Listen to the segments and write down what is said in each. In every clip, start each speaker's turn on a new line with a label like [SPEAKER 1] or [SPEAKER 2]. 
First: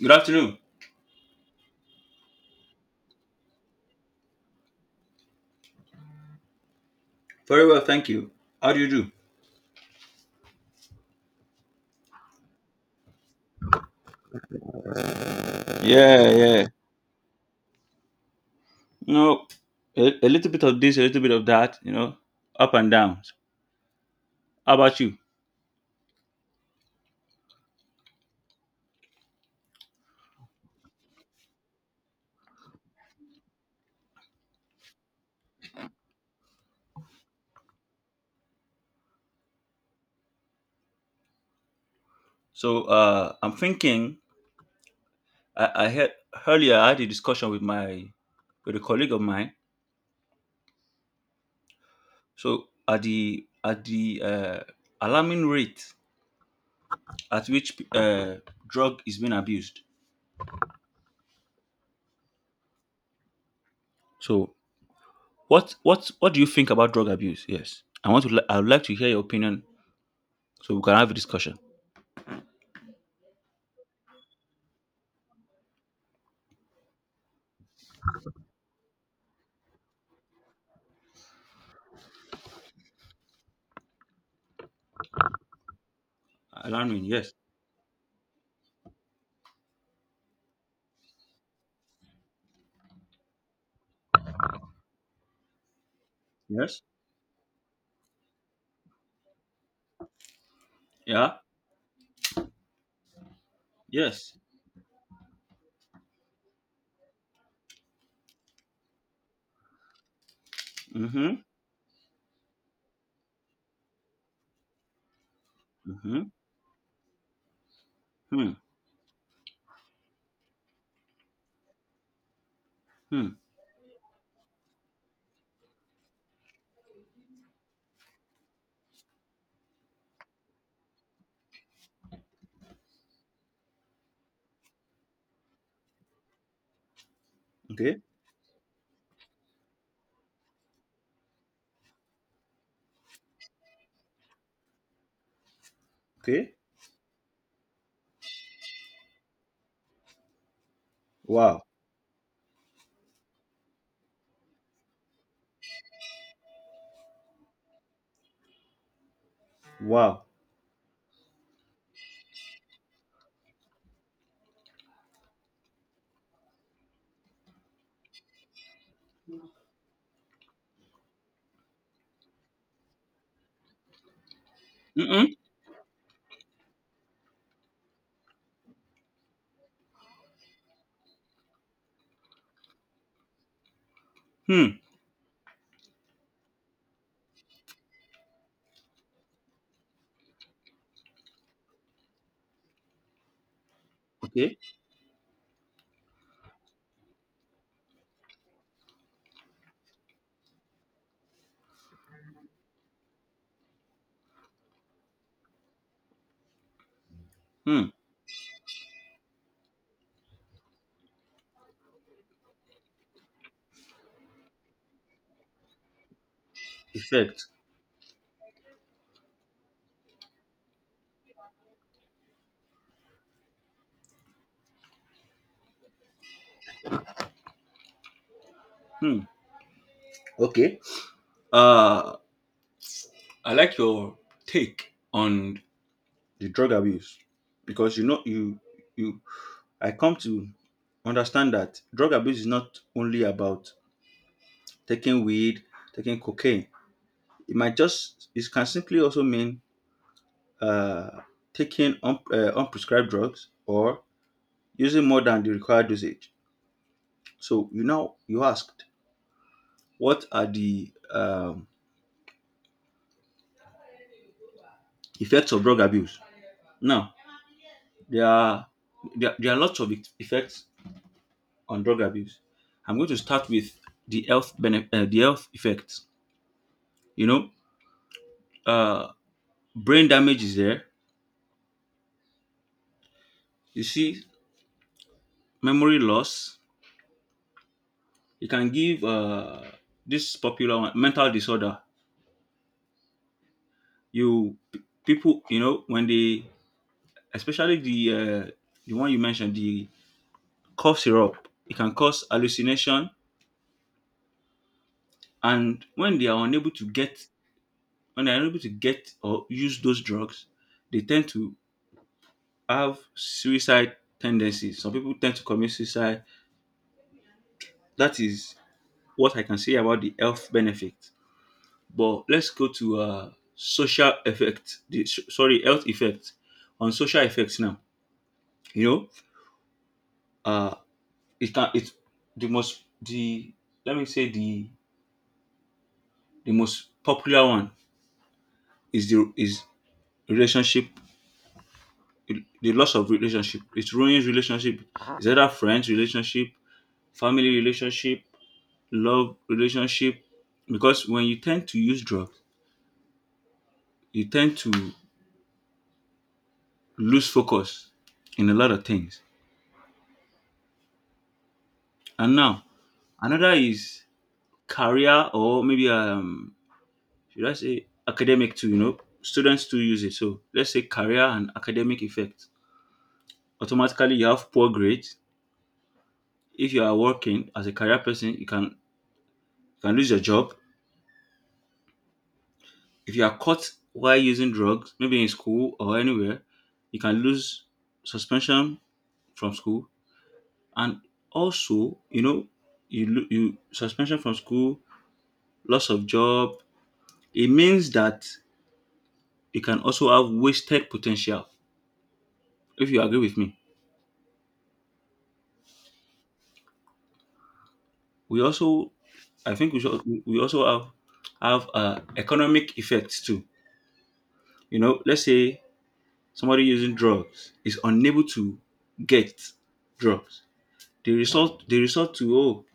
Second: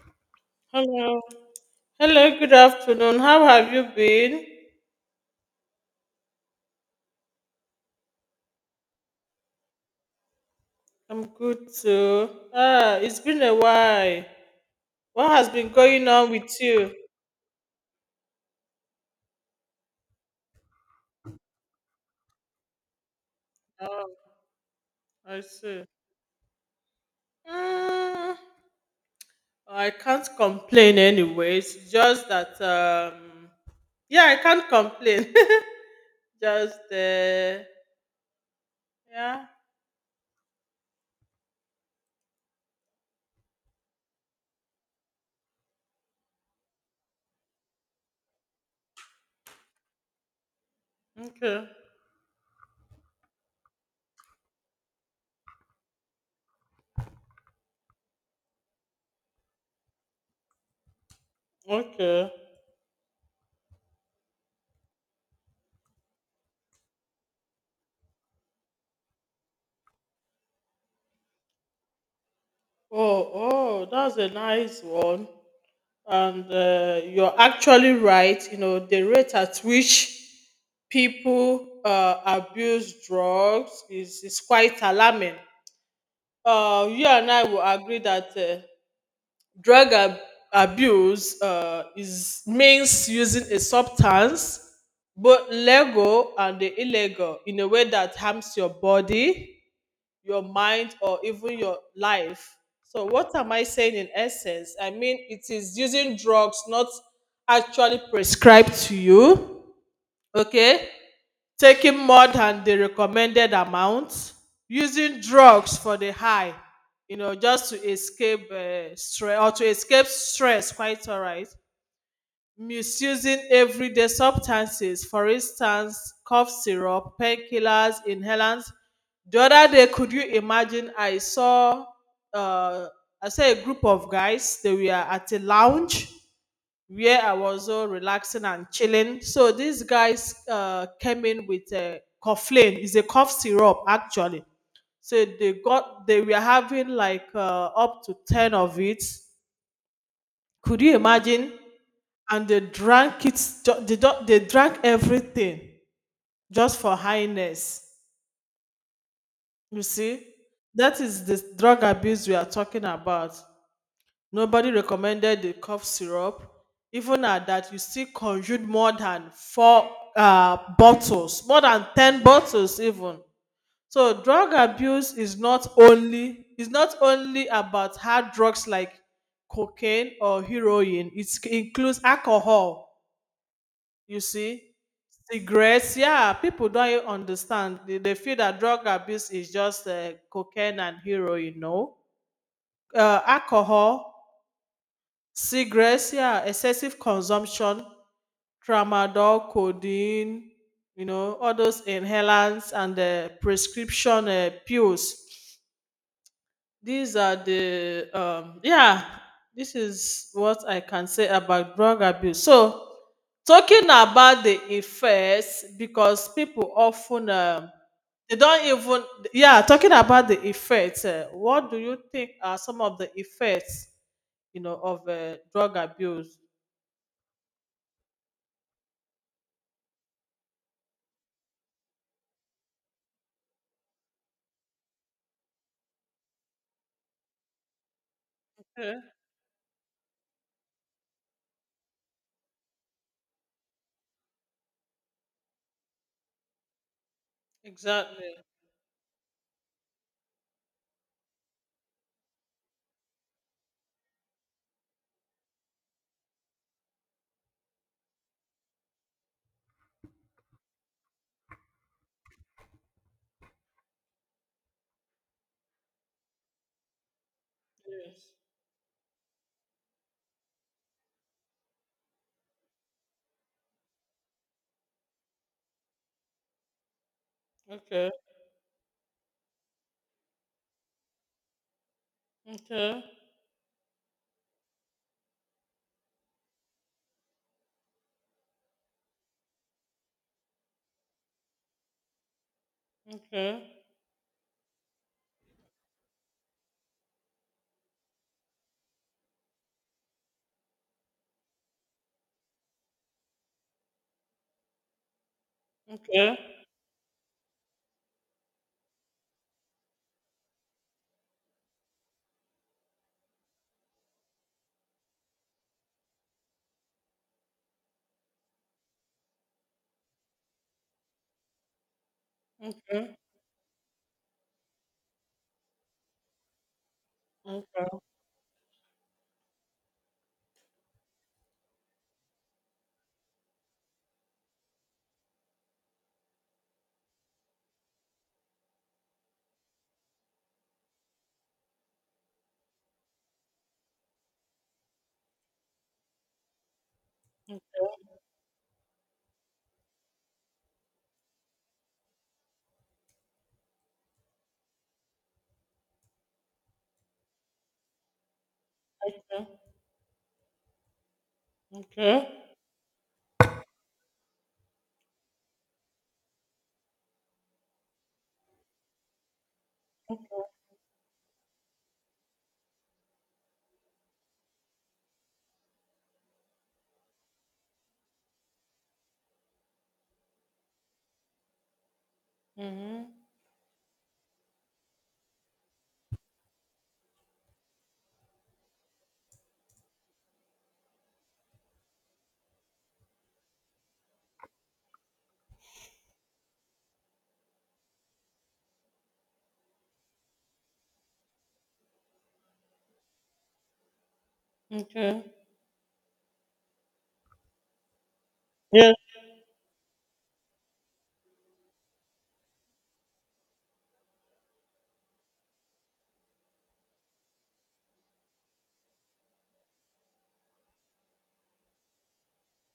[SPEAKER 1] Good afternoon.
[SPEAKER 2] Hello. Hello, good afternoon. How have you been?
[SPEAKER 1] Very well, thank you. How do you do?
[SPEAKER 2] I'm good too. Ah, it's been a while. What has been going on
[SPEAKER 1] Yeah,
[SPEAKER 2] with
[SPEAKER 1] yeah.
[SPEAKER 2] you?
[SPEAKER 1] You know, a little bit of this, a little bit of that, up and down.
[SPEAKER 2] Oh,
[SPEAKER 1] How about you?
[SPEAKER 2] I see. Mm, I can't complain anyways. Just that yeah, I can't complain. just yeah.
[SPEAKER 1] So, I'm thinking, I had earlier I had a discussion with my with a colleague of mine.
[SPEAKER 2] Okay.
[SPEAKER 1] So, at the alarming rate at which drug is being abused.
[SPEAKER 2] Okay.
[SPEAKER 1] So, what do you think about drug abuse? Yes. I would like to hear your opinion so we can have a discussion.
[SPEAKER 2] Oh, oh, that's a nice one. And you're actually right. You know, the rate at which people abuse drugs is quite alarming.
[SPEAKER 1] Alarming,
[SPEAKER 2] You and
[SPEAKER 1] yes.
[SPEAKER 2] I will agree that drug ab- abuse is means using a substance, both legal and the
[SPEAKER 1] Yes.
[SPEAKER 2] illegal, in a way that harms your body, your mind, or
[SPEAKER 1] Yeah.
[SPEAKER 2] even your life. So, what am I saying in
[SPEAKER 1] Yes.
[SPEAKER 2] essence? I mean, it is using drugs not actually prescribed to you, okay?
[SPEAKER 1] Mm-hmm.
[SPEAKER 2] Taking more than the recommended amount, using drugs for the
[SPEAKER 1] Mm-hmm.
[SPEAKER 2] high, you know, just to escape
[SPEAKER 1] Hmm.
[SPEAKER 2] stress or to escape stress, quite all right.
[SPEAKER 1] Hmm.
[SPEAKER 2] Misusing everyday substances, for instance, cough syrup, painkillers, inhalants. The other day, could you imagine? Uh, I saw a group of guys. They were at a lounge where I was so
[SPEAKER 1] Okay.
[SPEAKER 2] relaxing and chilling. So these guys came in with a coughlin. It's a cough syrup actually. So they were
[SPEAKER 1] Okay.
[SPEAKER 2] having like up to ten of it. Could you imagine?
[SPEAKER 1] Wow.
[SPEAKER 2] And they drank it. They drank everything just for highness. You
[SPEAKER 1] Wow.
[SPEAKER 2] see, that is the drug abuse we are talking about. Nobody recommended the cough syrup. Even at that, you still consumed more than four bottles, more than 10 bottles, even. So drug abuse
[SPEAKER 1] Mm-mm.
[SPEAKER 2] is not only about hard drugs like cocaine or heroin. It includes alcohol. You
[SPEAKER 1] Hmm.
[SPEAKER 2] see, cigarettes. Yeah, people don't even understand. They feel that drug abuse is just cocaine and heroin. No, alcohol,
[SPEAKER 1] Okay.
[SPEAKER 2] cigarettes, yeah, excessive consumption, tramadol, codeine, you know, all those inhalants and the prescription pills. These are
[SPEAKER 1] Hmm.
[SPEAKER 2] the yeah This is what I can say about drug abuse. So talking about the effects, because people often
[SPEAKER 1] Effect.
[SPEAKER 2] they don't even yeah talking about the effects, what do you think are some of the effects, you know, of drug abuse?
[SPEAKER 1] Hmm. Okay. Uh, I like your take on the drug abuse because you know you you I come to understand that drug abuse is not only about taking weed, taking cocaine. It might just
[SPEAKER 2] Exactly.
[SPEAKER 1] It can simply also mean uh taking unprescribed drugs or using more than the required dosage. So you now you asked, what are the effects of drug abuse? Now there
[SPEAKER 2] Yes.
[SPEAKER 1] are there are lots of effects on drug abuse. I'm going to start with the health effects. You know,
[SPEAKER 2] Okay.
[SPEAKER 1] uh, Brain damage is there.
[SPEAKER 2] Okay.
[SPEAKER 1] You see, memory loss. It can give this popular one, mental disorder.
[SPEAKER 2] Okay.
[SPEAKER 1] You p- People, when they, especially the one you mentioned, the cough syrup. It can cause hallucination, and
[SPEAKER 2] Okay.
[SPEAKER 1] when they are unable to get or use those drugs, they tend to have suicide tendencies. Some people tend to commit suicide. That is what I can say about the health benefit. But let's go to
[SPEAKER 2] Okay.
[SPEAKER 1] social effect. Sorry, health effect, on social effects now. You know, uh, it can it the most the Let me say the most popular one is the is relationship the loss of relationship. It ruins relationship. Is either friends relationship, family relationship, love relationship. Because when you tend to use drugs, you tend to lose focus in a lot of things. And
[SPEAKER 2] Okay.
[SPEAKER 1] now another is career, or maybe should I say academic too. Students too use it. So let's say career and academic effect. Automatically you have poor grades. If you are working as a career person, you can lose your job.
[SPEAKER 2] Mm-hmm.
[SPEAKER 1] If you are caught while using drugs, maybe in school or anywhere, you can lose suspension from school, and also, you suspension from school, loss of job. It means that you can also have wasted potential. If you agree with me,
[SPEAKER 2] Okay.
[SPEAKER 1] we
[SPEAKER 2] Yeah.
[SPEAKER 1] also, I think we should, we also have economic effects too. Let's say somebody using drugs is unable to get drugs. They resort to, oh,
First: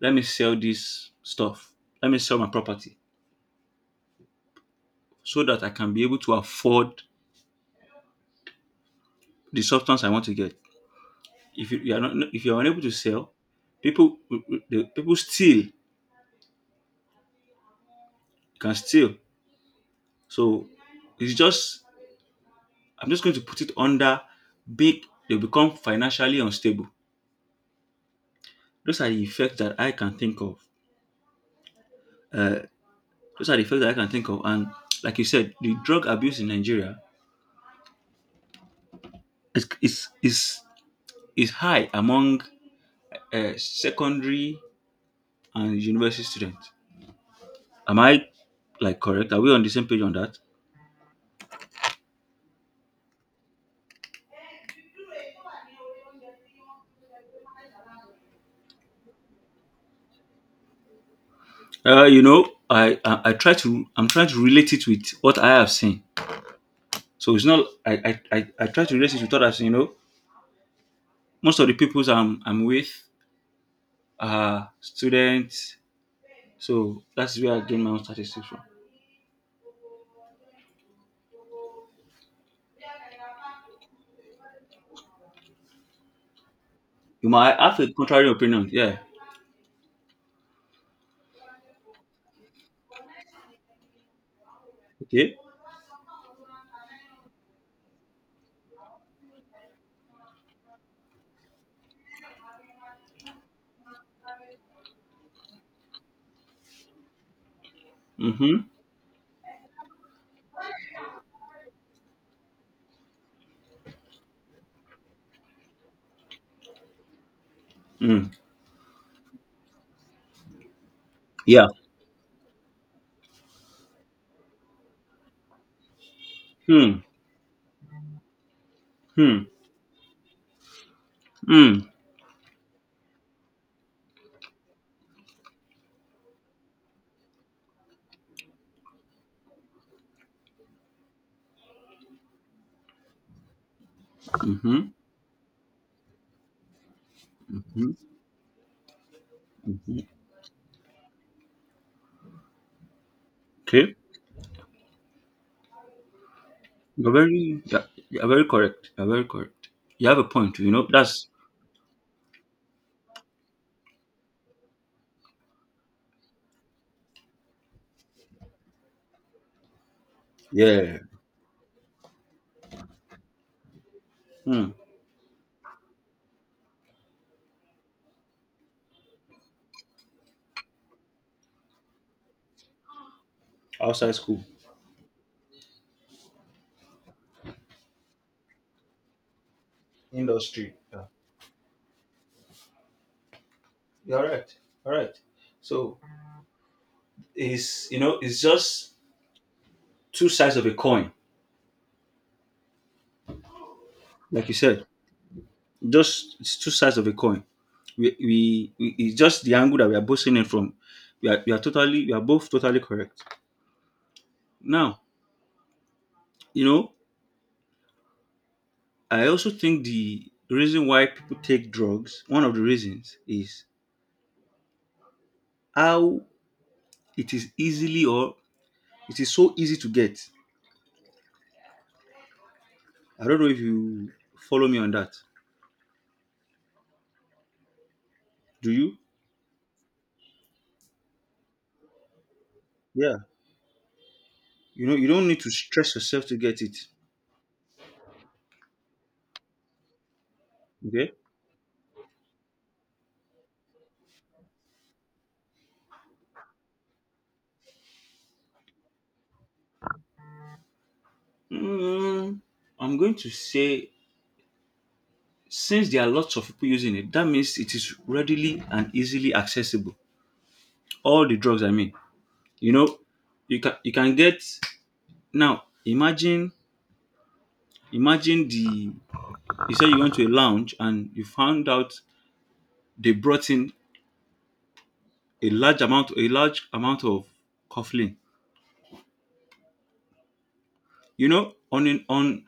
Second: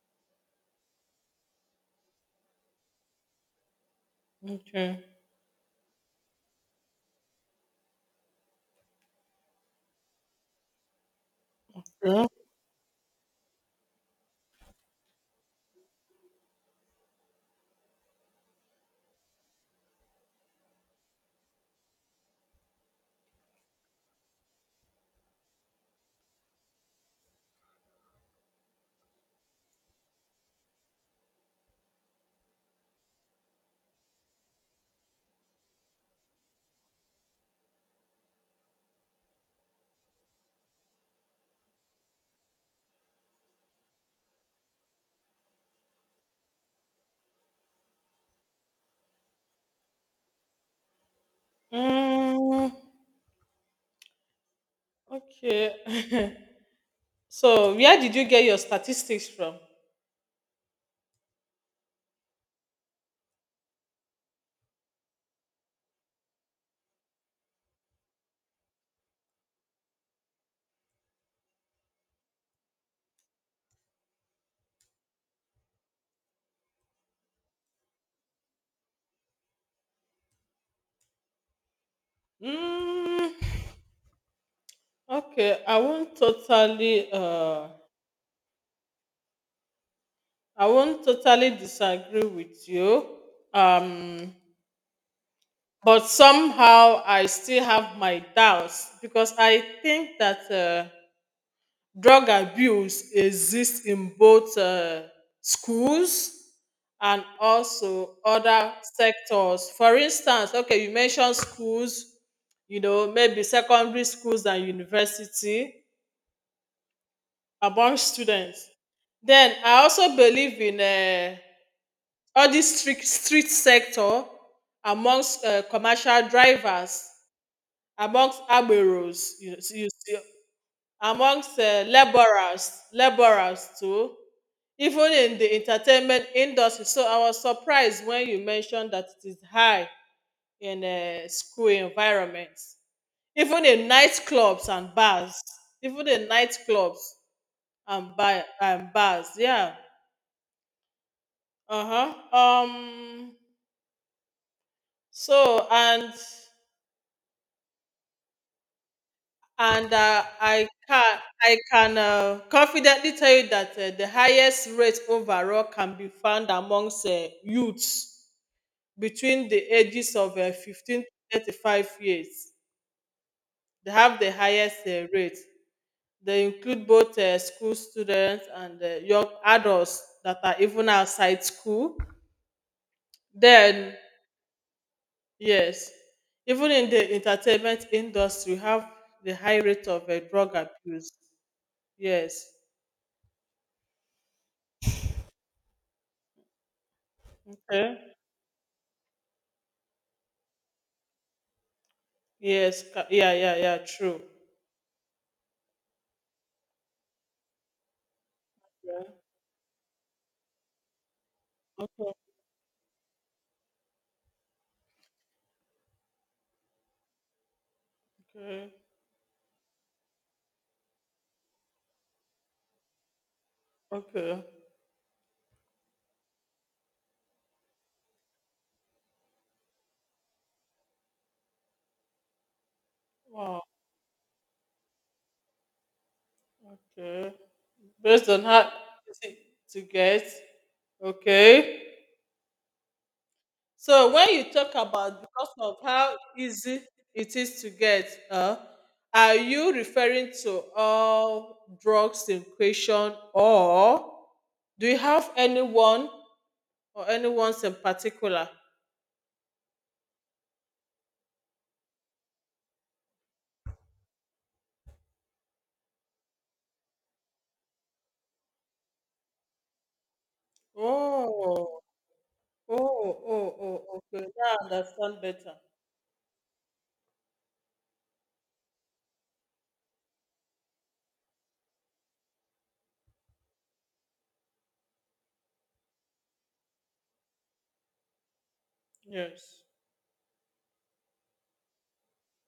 [SPEAKER 1] let me sell this stuff. Let me sell my property
[SPEAKER 2] Okay.
[SPEAKER 1] so that I can be able to afford the substance I want to get. If you are not,
[SPEAKER 2] Yeah.
[SPEAKER 1] no, if you are unable to sell, people people steal can steal. So, it's just I'm just going to put it under big. They become financially unstable. Those are the effects that I can think of. Uh, those are the effects that I can think of. And like you said, the drug abuse in Nigeria is is is, is high among secondary and university student. Am I like correct? Are we on the same page on that?
[SPEAKER 2] Mm, okay. So, where did you get your statistics from?
[SPEAKER 1] I'm trying to relate it with what I have seen. So it's not, I try to relate it with what I've seen. Most of the peoples I'm with are students. So that's where I gain my own statistics from.
[SPEAKER 2] Mm, okay. I won't totally.
[SPEAKER 1] You might have a contrary opinion. Yeah.
[SPEAKER 2] I won't totally disagree with you. Um,
[SPEAKER 1] Okay.
[SPEAKER 2] but somehow I still have my doubts because I think that. Drug abuse exists in both schools and also
[SPEAKER 1] Mm-hmm.
[SPEAKER 2] other sectors. For instance, okay, you mentioned schools, you know, maybe secondary schools and university among
[SPEAKER 1] Mm.
[SPEAKER 2] students. Then I also believe in
[SPEAKER 1] Yeah.
[SPEAKER 2] all this street sector, amongst commercial
[SPEAKER 1] Hmm.
[SPEAKER 2] drivers, amongst agberos,
[SPEAKER 1] Hmm.
[SPEAKER 2] you see, amongst
[SPEAKER 1] Hmm.
[SPEAKER 2] laborers too, even in the entertainment industry. So I was surprised when you mentioned that it is high in school environments, even in nightclubs and
[SPEAKER 1] Mm-hmm.
[SPEAKER 2] bars, even in nightclubs
[SPEAKER 1] Mm-hmm.
[SPEAKER 2] and and bars. Yeah. Uh huh.
[SPEAKER 1] Okay.
[SPEAKER 2] So and
[SPEAKER 1] You're very, yeah, you're very correct. You're very correct.
[SPEAKER 2] and
[SPEAKER 1] You have a point. You know, that's
[SPEAKER 2] I can confidently tell you that the highest rate overall can be found amongst youths between the ages of
[SPEAKER 1] yeah.
[SPEAKER 2] 15 to 35 years. They have the
[SPEAKER 1] Hmm.
[SPEAKER 2] highest rate. They include both school students and young adults that are even outside school. Then,
[SPEAKER 1] Outside school,
[SPEAKER 2] yes, even in the entertainment industry, we have the high rate of drug
[SPEAKER 1] industry. Yeah.
[SPEAKER 2] abuse. Yes.
[SPEAKER 1] You're all right. All right. So it's you
[SPEAKER 2] Okay.
[SPEAKER 1] know it's just two sides of a coin,
[SPEAKER 2] Yes. Yeah, yeah, yeah, true.
[SPEAKER 1] like you said. Just it's two sides of a coin. We It's just the angle that we are both seeing it from.
[SPEAKER 2] Okay.
[SPEAKER 1] We are both totally correct. Now, you know
[SPEAKER 2] Okay.
[SPEAKER 1] I also think the reason why people take drugs, one of the reasons is
[SPEAKER 2] Okay.
[SPEAKER 1] how it is easily or it is so easy to get. I don't know if
[SPEAKER 2] Wow.
[SPEAKER 1] you follow me on that.
[SPEAKER 2] Okay. Based on how
[SPEAKER 1] Do you?
[SPEAKER 2] easy to get. Okay.
[SPEAKER 1] Yeah.
[SPEAKER 2] So when you talk
[SPEAKER 1] You
[SPEAKER 2] about
[SPEAKER 1] don't need
[SPEAKER 2] because
[SPEAKER 1] to
[SPEAKER 2] of
[SPEAKER 1] stress
[SPEAKER 2] how
[SPEAKER 1] yourself to get
[SPEAKER 2] easy
[SPEAKER 1] it.
[SPEAKER 2] it is to get, are you referring to
[SPEAKER 1] Okay.
[SPEAKER 2] all drugs in question, or do you have anyone or anyone's in particular?
[SPEAKER 1] Mm, I'm going to say since there are lots of people using it, that means it is readily and easily accessible. All the drugs, I
[SPEAKER 2] Oh,
[SPEAKER 1] mean. You
[SPEAKER 2] oh,
[SPEAKER 1] know,
[SPEAKER 2] oh,
[SPEAKER 1] you can you
[SPEAKER 2] oh,
[SPEAKER 1] can
[SPEAKER 2] okay.
[SPEAKER 1] get
[SPEAKER 2] Now I understand better.
[SPEAKER 1] now. Imagine, the you say you went to a lounge and you found out they brought in a large amount of coughlin,
[SPEAKER 2] Yes.
[SPEAKER 1] on an on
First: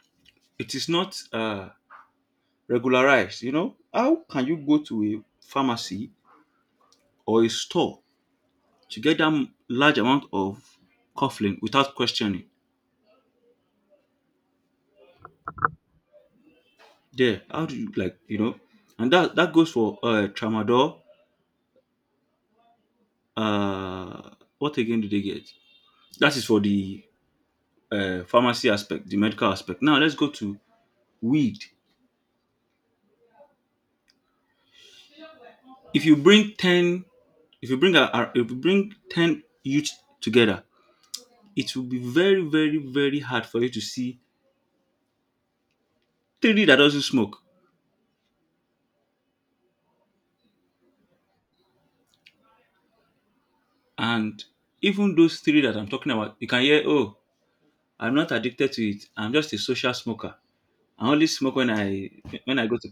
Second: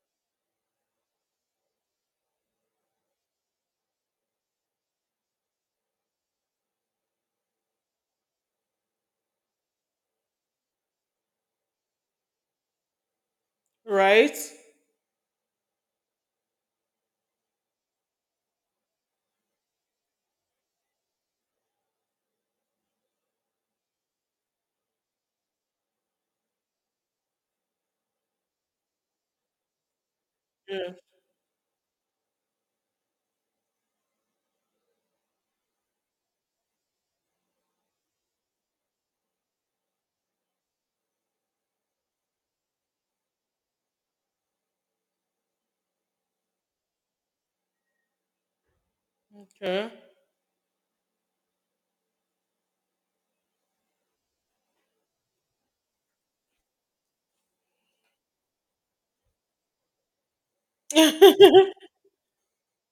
[SPEAKER 1] it is not regularized. How can you go to a pharmacy or a store to get that large amount of coughlin without questioning
[SPEAKER 2] Right?
[SPEAKER 1] there how do you like you know And that goes for tramadol. uh what again do they get? That is for the pharmacy aspect, the medical aspect. Now let's go to
[SPEAKER 2] Yes.
[SPEAKER 1] weed. If you bring 10, if you bring a- if you bring 10 youth together, it will be very, very, very hard for you to see three that doesn't smoke.
[SPEAKER 2] Okay.
[SPEAKER 1] And even those three that I'm talking about, you can hear, oh, I'm not addicted to it. I'm just a social smoker. I only smoke when I when I go to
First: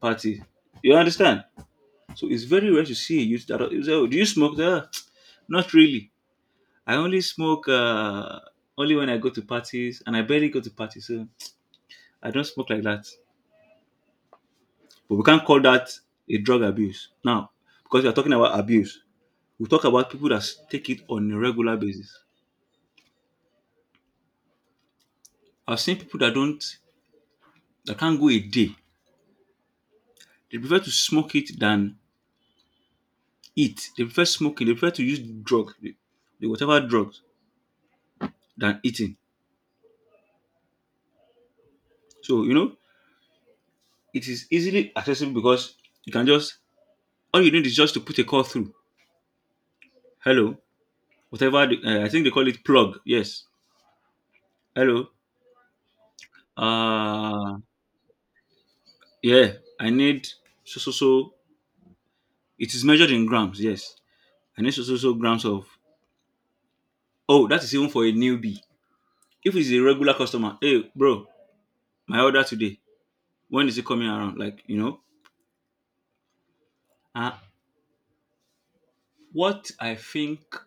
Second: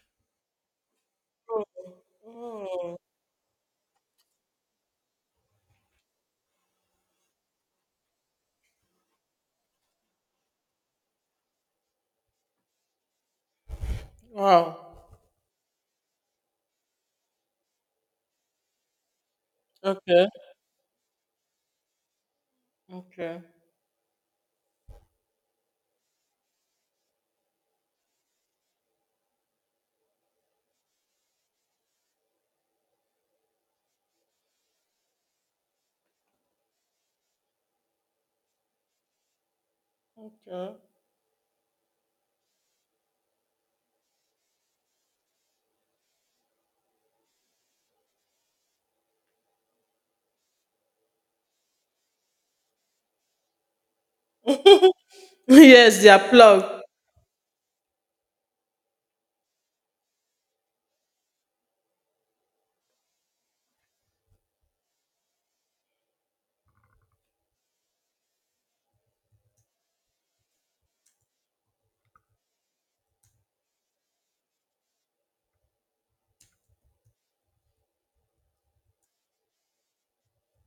[SPEAKER 1] party. You understand?
[SPEAKER 2] oh,
[SPEAKER 1] So it's very rare to
[SPEAKER 2] oh,
[SPEAKER 1] see a youth that you say, oh, do you smoke? There? Not really. I only smoke only when I go to parties, and I barely go to parties, so I don't smoke like that.
[SPEAKER 2] wow.
[SPEAKER 1] But we can't call that a drug abuse now, because we are talking about abuse. We talk about
[SPEAKER 2] Okay.
[SPEAKER 1] people that take it on a regular basis.
[SPEAKER 2] Okay.
[SPEAKER 1] I've seen people that don't, that can't go a day. They prefer to smoke it than eat. They prefer smoking. They prefer to use drug, the whatever drugs than eating.
[SPEAKER 2] Okay.
[SPEAKER 1] So it is easily accessible because you can just all you need is just to put a call through. Hello, whatever I think they call it plug. Yes. Hello.
[SPEAKER 2] yes, they are plugged.
[SPEAKER 1] Uh yeah. I need so so so. It is measured in grams. Yes. I need so so so grams of. Oh, that is even for a newbie. If it's a regular customer, hey bro, my order today. When is it coming around? Like, uh, what I think,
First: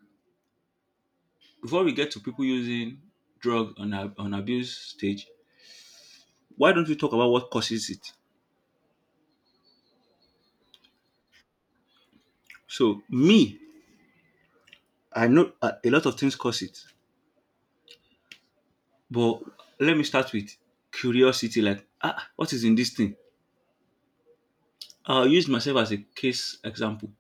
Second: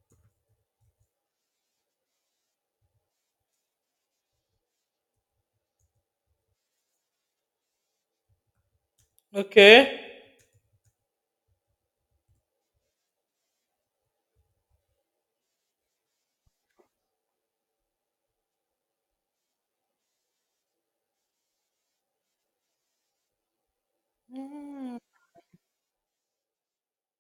[SPEAKER 1] before we get to people using drug on abuse stage, why don't we talk about what causes it?
[SPEAKER 2] Okay.
[SPEAKER 1] So me, I know a lot of things cause it, but let me start with curiosity. Like, what is in this thing?
[SPEAKER 2] Mm,
[SPEAKER 1] I'll use myself as a case example.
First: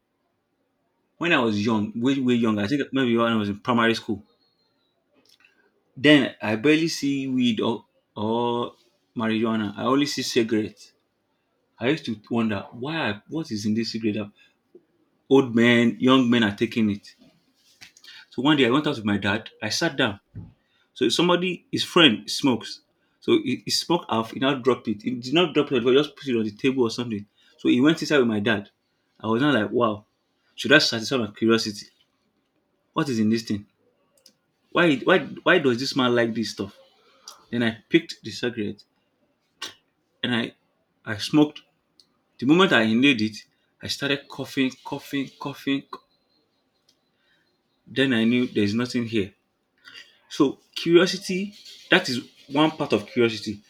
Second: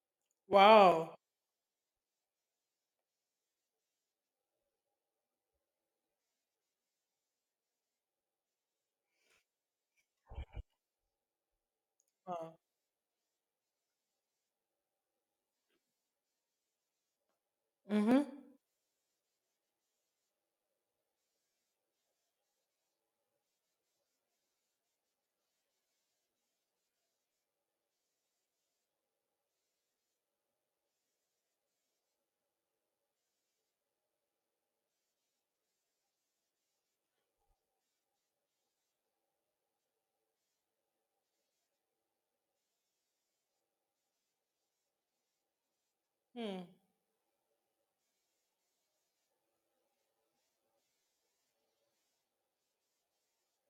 [SPEAKER 2] wow.
[SPEAKER 1] When I was young, way way young, I think maybe when I was in primary school. Then I barely see weed, or marijuana. I only see cigarettes. I used to
[SPEAKER 2] Wow.
[SPEAKER 1] wonder why, what is in this cigarette that old men, young men are taking it.
[SPEAKER 2] Mhm.
[SPEAKER 1] So one day I went out with my dad. I sat down. So somebody, his friend, smokes. So he smoked half. He now dropped it. He did not drop it, but just put it on the table or something. So he went inside with my dad. I was not like, wow, should I satisfy my curiosity? What is in this thing? Why does this man like this stuff? Then I picked the cigarette and I smoked. The moment I inhaled it, I started coughing, coughing, coughing.
[SPEAKER 2] Hmm.
[SPEAKER 1] Then I knew there's nothing here. So curiosity, that is one part of curiosity.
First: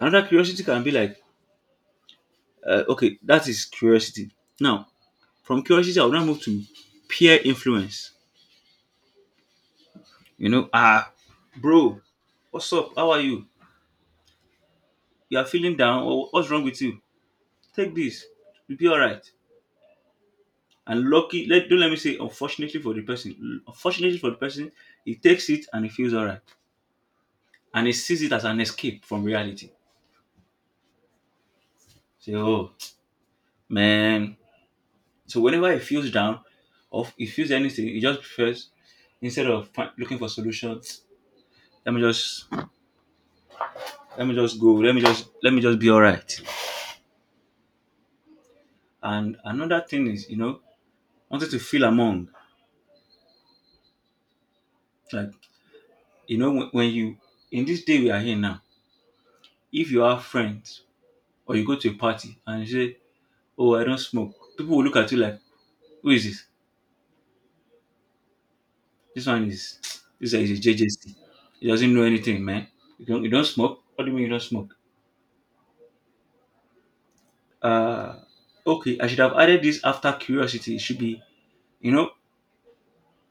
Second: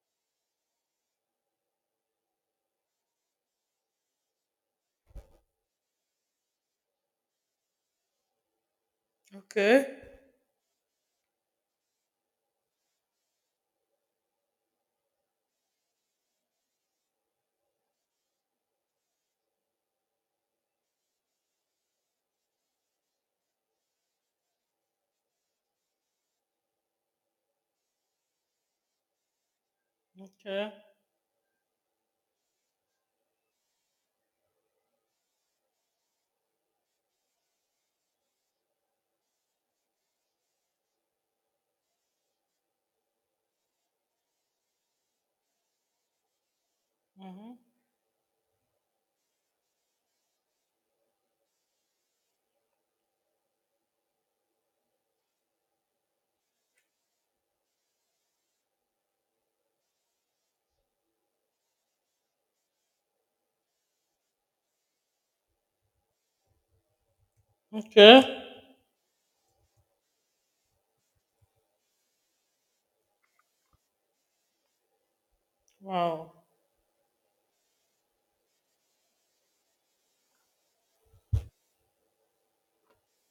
[SPEAKER 1] Another curiosity can be like, okay, that is curiosity. Now, from curiosity, I will now move to peer influence.
[SPEAKER 2] Okay.
[SPEAKER 1] You know, ah, Bro, what's up? How are you? You are feeling down? What's wrong with you? Take this. You'll be all right. And lucky, let don't let me say unfortunately for the person. Unfortunately for the person, he takes it and he feels alright. And he sees it as an escape from reality.
[SPEAKER 2] Okay.
[SPEAKER 1] Say, oh man. So whenever he feels down or he feels anything, he just prefers, instead of looking for solutions, let me just let me just go. Let me just be alright.
[SPEAKER 2] Mhm.
[SPEAKER 1] And another thing is, wanting to feel among. Like, when you in this day we are here now, if you have friends or you go to a party and you say, "Oh, I don't smoke." People will look at you like, who is this?
[SPEAKER 2] Okay.
[SPEAKER 1] This one is this guy is a JJC. He doesn't know anything, man. You don't smoke? What do you mean you don't smoke?
[SPEAKER 2] Wow.
[SPEAKER 1] Uh okay, I should have added this after curiosity. It should be, you know,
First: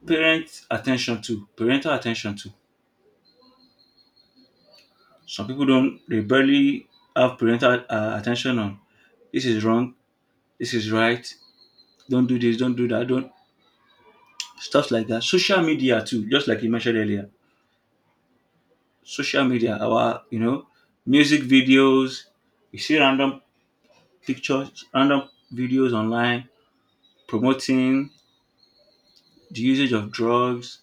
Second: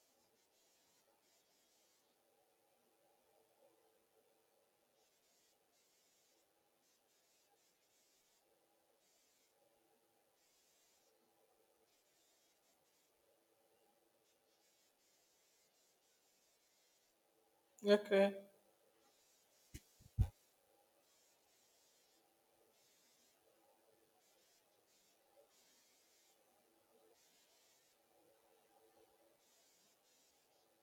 [SPEAKER 1] parent attention too. Parental attention too. Some people don't, they barely have parental attention on, this is wrong, this is right, don't do this, don't do that, don't, stuff like that. Social media too, just like you mentioned earlier,
[SPEAKER 2] Okay.
[SPEAKER 1] social media, our music videos. You see random pictures, random videos online promoting the usage of drugs.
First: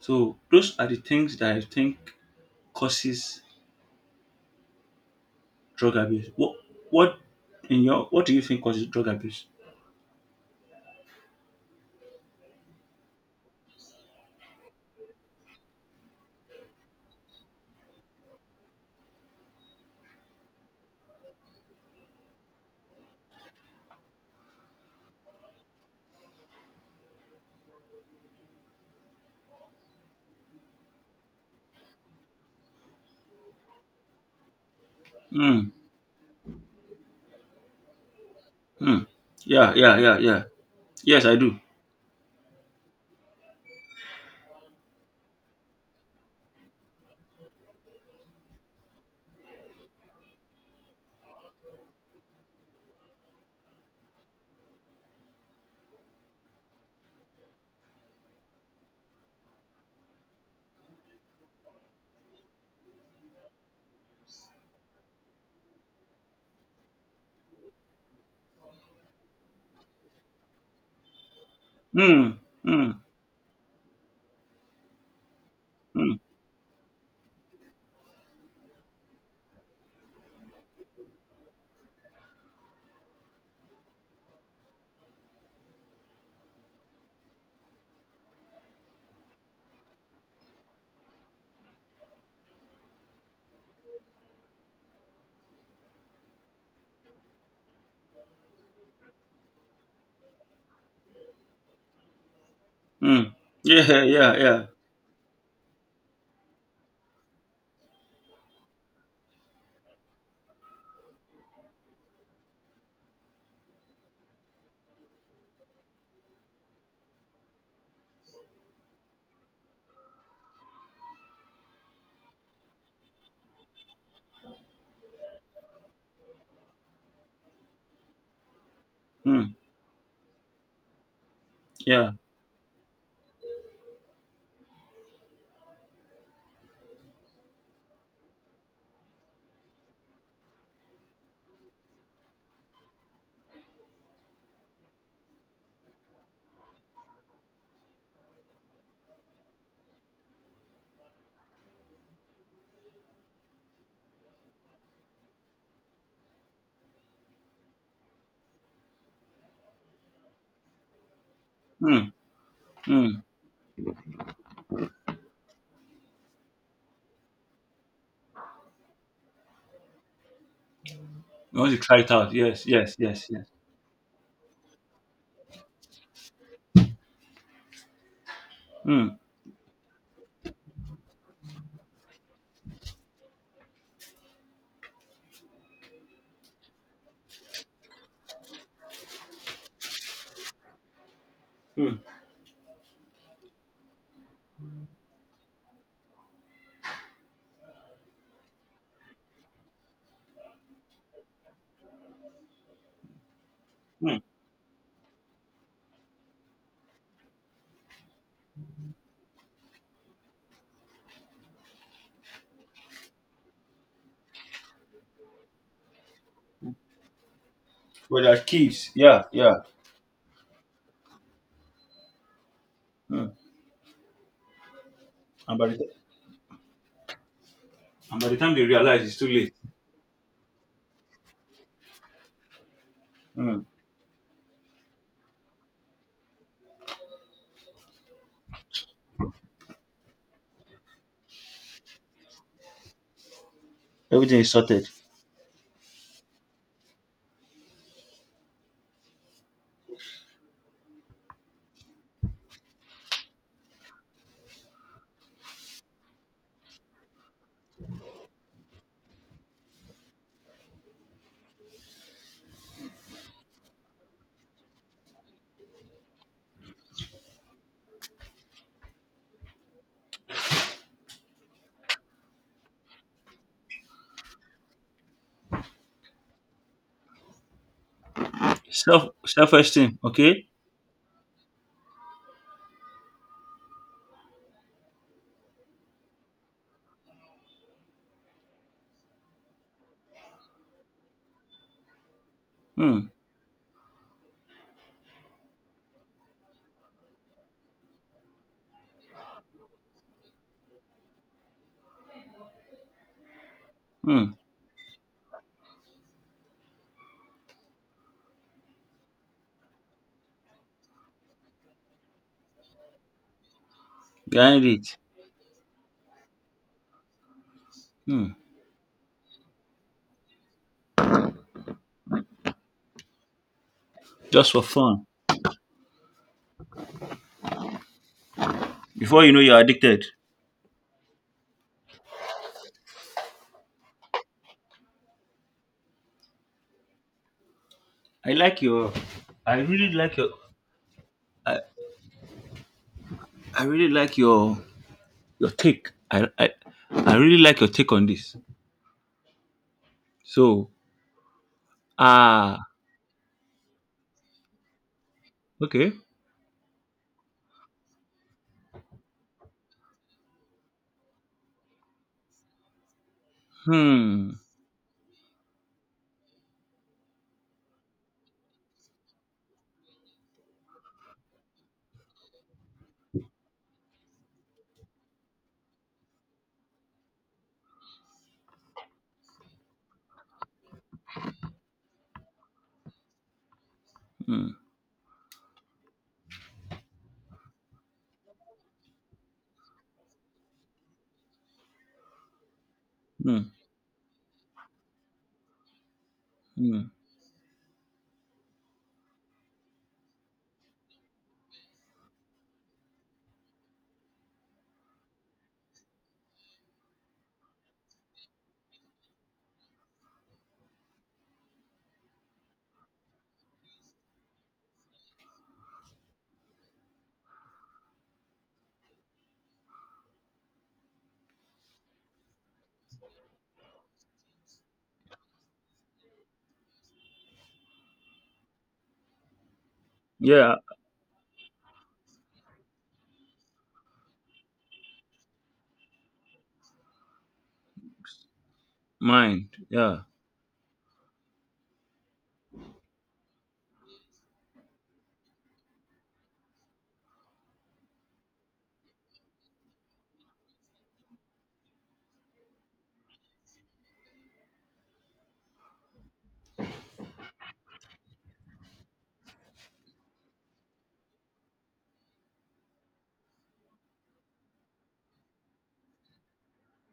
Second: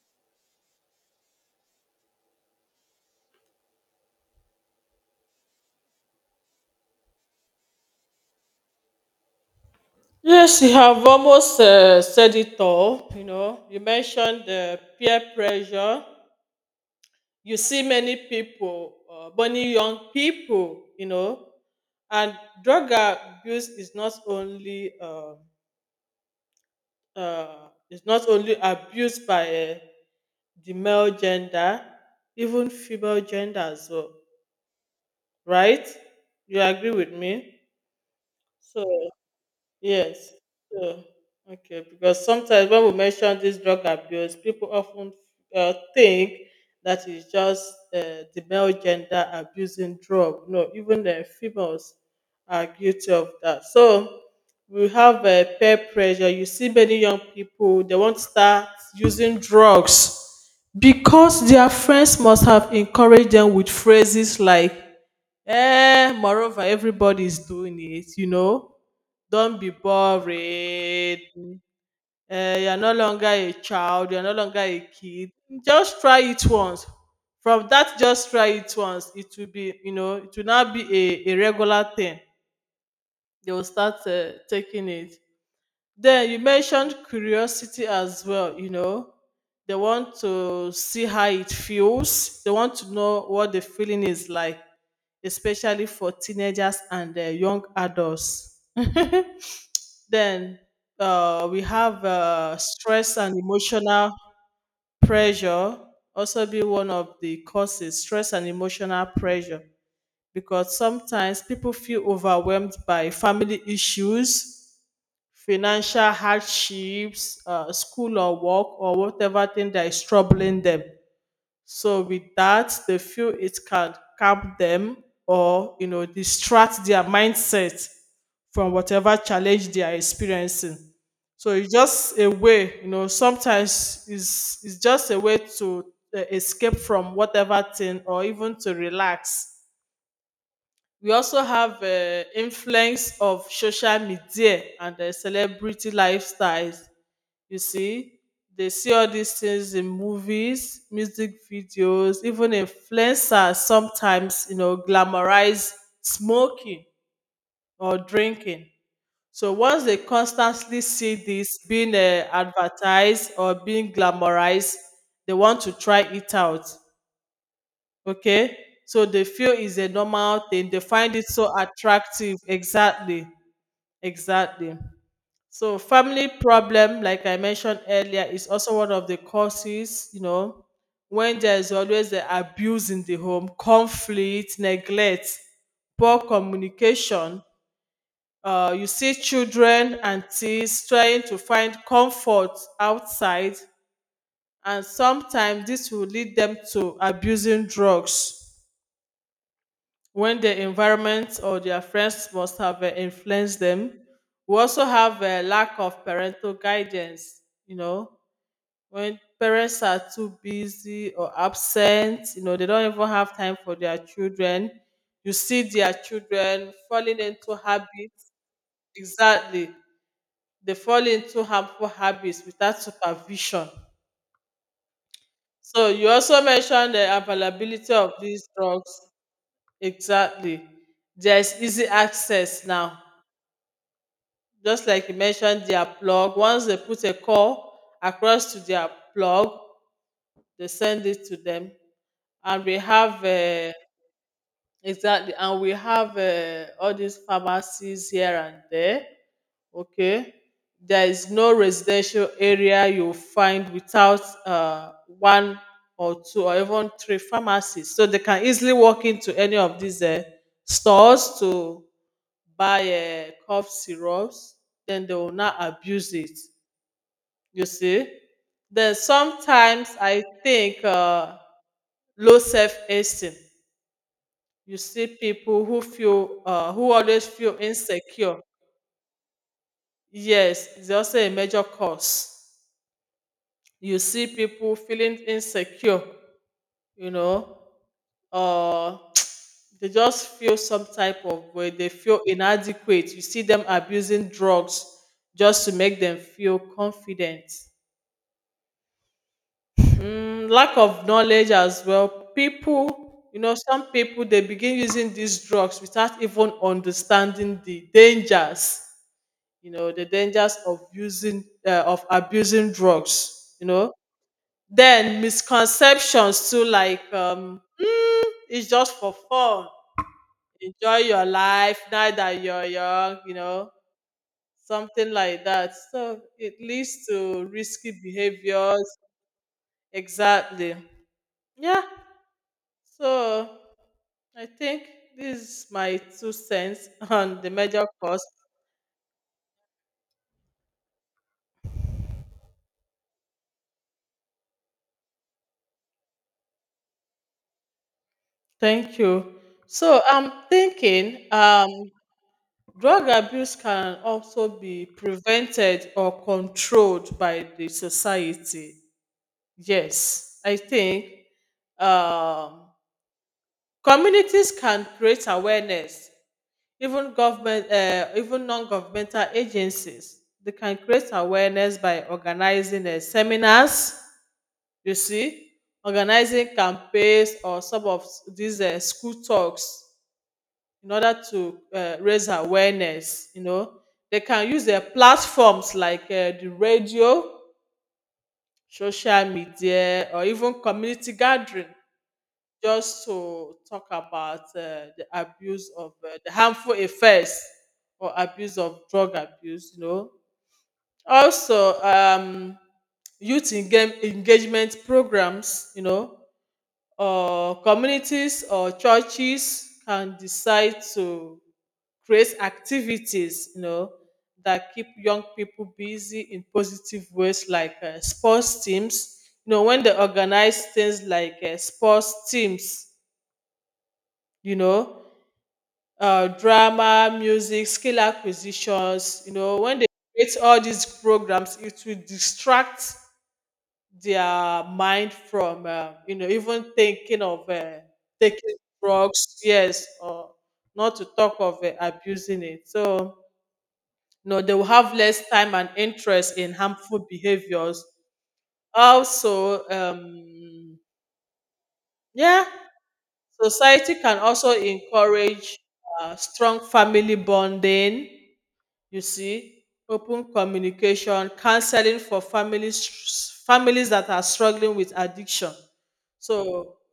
[SPEAKER 1] So those are the things that I think causes drug abuse. What what do you think causes drug abuse?
[SPEAKER 2] Yes, you have almost said it all. You know, you mentioned the peer pressure. You see many people, many young people. You know, and drug abuse is not only abused by the male gender, even female gender as well.
[SPEAKER 1] Hmm.
[SPEAKER 2] Right? You agree with me?
[SPEAKER 1] Hmm.
[SPEAKER 2] So,
[SPEAKER 1] Yeah, yeah, yeah,
[SPEAKER 2] yes.
[SPEAKER 1] yeah.
[SPEAKER 2] So,
[SPEAKER 1] Yes, I do.
[SPEAKER 2] okay, because sometimes when we mention this drug abuse, people often think that it's just the male gender abusing drug. No, even the females are guilty of that. So, we have peer pressure. You see many young people. They want to start using drugs because their friends must have encouraged them with phrases like, eh, moreover, everybody's doing it, you know. Don't be boring.
[SPEAKER 1] Hmm.
[SPEAKER 2] Eh, you're
[SPEAKER 1] Hmm.
[SPEAKER 2] no longer a child, you're no longer a kid. Just
[SPEAKER 1] Hmm.
[SPEAKER 2] try it once. From that, just try it once. It will be, you know, it will not be a regular thing. They will start taking it. Then you mentioned curiosity as well, you know. They want to see how it feels. They want to know what the feeling is like, especially for teenagers and young adults. Then we have stress
[SPEAKER 1] Hmm.
[SPEAKER 2] and
[SPEAKER 1] Yeah,
[SPEAKER 2] emotional
[SPEAKER 1] yeah, yeah.
[SPEAKER 2] pressure, also be one of the causes. Stress and emotional pressure, because sometimes people feel overwhelmed by family issues, financial hardships, school or work or whatever thing that is troubling them. So with that, they feel it can calm them, or you know, distract their mindset from whatever
[SPEAKER 1] Hmm.
[SPEAKER 2] challenge they are experiencing. So it's
[SPEAKER 1] Yeah.
[SPEAKER 2] just a way, you know, sometimes is it's just a way to escape from whatever thing or even to relax. We also have influence of social media and the celebrity lifestyles. You see, they see all these things in movies, music videos, even influencers sometimes, you know, glamorize smoking or drinking. So once they constantly see this being
[SPEAKER 1] Hmm. Mm.
[SPEAKER 2] advertised or being glamorized, they want to try it out. Okay? So they feel it's a normal thing. They find it so
[SPEAKER 1] Once you try it out,
[SPEAKER 2] attractive.
[SPEAKER 1] yes, yes,
[SPEAKER 2] Exactly.
[SPEAKER 1] yes, yes.
[SPEAKER 2] Exactly. So family problem, like I mentioned earlier, is also one of
[SPEAKER 1] Hmm.
[SPEAKER 2] the causes, you know, when there is always the abuse in the home, conflict, neglect, poor communication. You see children and teens trying to find
[SPEAKER 1] Hmm.
[SPEAKER 2] comfort outside, and sometimes this will lead them to abusing drugs when the environment or their friends must have influenced them.
[SPEAKER 1] Hmm.
[SPEAKER 2] We also have a lack of parental guidance, you know, when parents are too busy or absent. You know, they don't even have time for their children. You see their children falling into
[SPEAKER 1] But
[SPEAKER 2] habits,
[SPEAKER 1] that keeps. Yeah, yeah.
[SPEAKER 2] exactly. They fall into harmful habits without
[SPEAKER 1] Hmm.
[SPEAKER 2] supervision.
[SPEAKER 1] And by the ti-
[SPEAKER 2] So you also mentioned the availability of
[SPEAKER 1] and by the
[SPEAKER 2] these
[SPEAKER 1] time they
[SPEAKER 2] drugs.
[SPEAKER 1] realize it's too late.
[SPEAKER 2] Exactly. There's easy access now,
[SPEAKER 1] Hmm.
[SPEAKER 2] just like you mentioned their plug. Once they put a call across to their plug, they send it to them. And we have
[SPEAKER 1] Everything is sorted.
[SPEAKER 2] exactly and we have all these pharmacies here and there. Okay, there is no residential area you find without one or two or even three pharmacies. So they can easily walk into any of these stores to buy cough syrups. Then they will not abuse it, you see. Then sometimes I think low self-esteem. You see people who feel who always feel insecure.
[SPEAKER 1] Self esteem. Okay.
[SPEAKER 2] Yes, it's also a major cause. You see people feeling insecure, you know, uh, they just feel some type of way. They feel
[SPEAKER 1] Hmm.
[SPEAKER 2] inadequate. You see them abusing drugs just to make them feel confident. Mm, lack of knowledge as well. People, you know, some people
[SPEAKER 1] Hmm.
[SPEAKER 2] they begin using these drugs without even understanding the dangers. You know, the dangers of using of abusing drugs. You know,
[SPEAKER 1] Behind it.
[SPEAKER 2] then misconceptions too, like
[SPEAKER 1] Hmm.
[SPEAKER 2] it's just for fun. Enjoy your life now that you're young. You know,
[SPEAKER 1] Just for fun.
[SPEAKER 2] something like that. So it leads to risky behaviors.
[SPEAKER 1] Before you know you're addicted.
[SPEAKER 2] Exactly. Yeah. So I think this is my two cents on the major cause.
[SPEAKER 1] I like your. I really like your. I, I really like your take. I really like your take on this.
[SPEAKER 2] Thank you. So I'm
[SPEAKER 1] So
[SPEAKER 2] thinking
[SPEAKER 1] ah
[SPEAKER 2] drug abuse can also be prevented
[SPEAKER 1] okay.
[SPEAKER 2] or controlled by the society. Yes, I think um,
[SPEAKER 1] Hmm.
[SPEAKER 2] communities can create awareness. Even government, even non-governmental agencies, they can create awareness by organizing seminars. You see, organizing campaigns or some of these school talks in order to raise awareness, you know. They can
[SPEAKER 1] Hmm.
[SPEAKER 2] use their platforms like the radio, social media, or even community gathering just
[SPEAKER 1] Hmm.
[SPEAKER 2] to talk about the abuse of the harmful
[SPEAKER 1] Hmm.
[SPEAKER 2] effects or abuse of drug abuse, you know. Also, engagement programs, or communities or churches can decide to create activities that keep young people busy in positive ways like sports teams you know when they organize things like sports teams you know drama music skill acquisitions when they create
[SPEAKER 1] Yeah.
[SPEAKER 2] all these programs it will distract their mind from even thinking of taking drugs,
[SPEAKER 1] Mind.
[SPEAKER 2] yes,
[SPEAKER 1] Yeah.
[SPEAKER 2] or not to talk of abusing it. So, they will have less time and interest in harmful behaviors. Also, yeah, society can also encourage strong family bonding. You see, open communication, counseling for families that are struggling with addiction. So,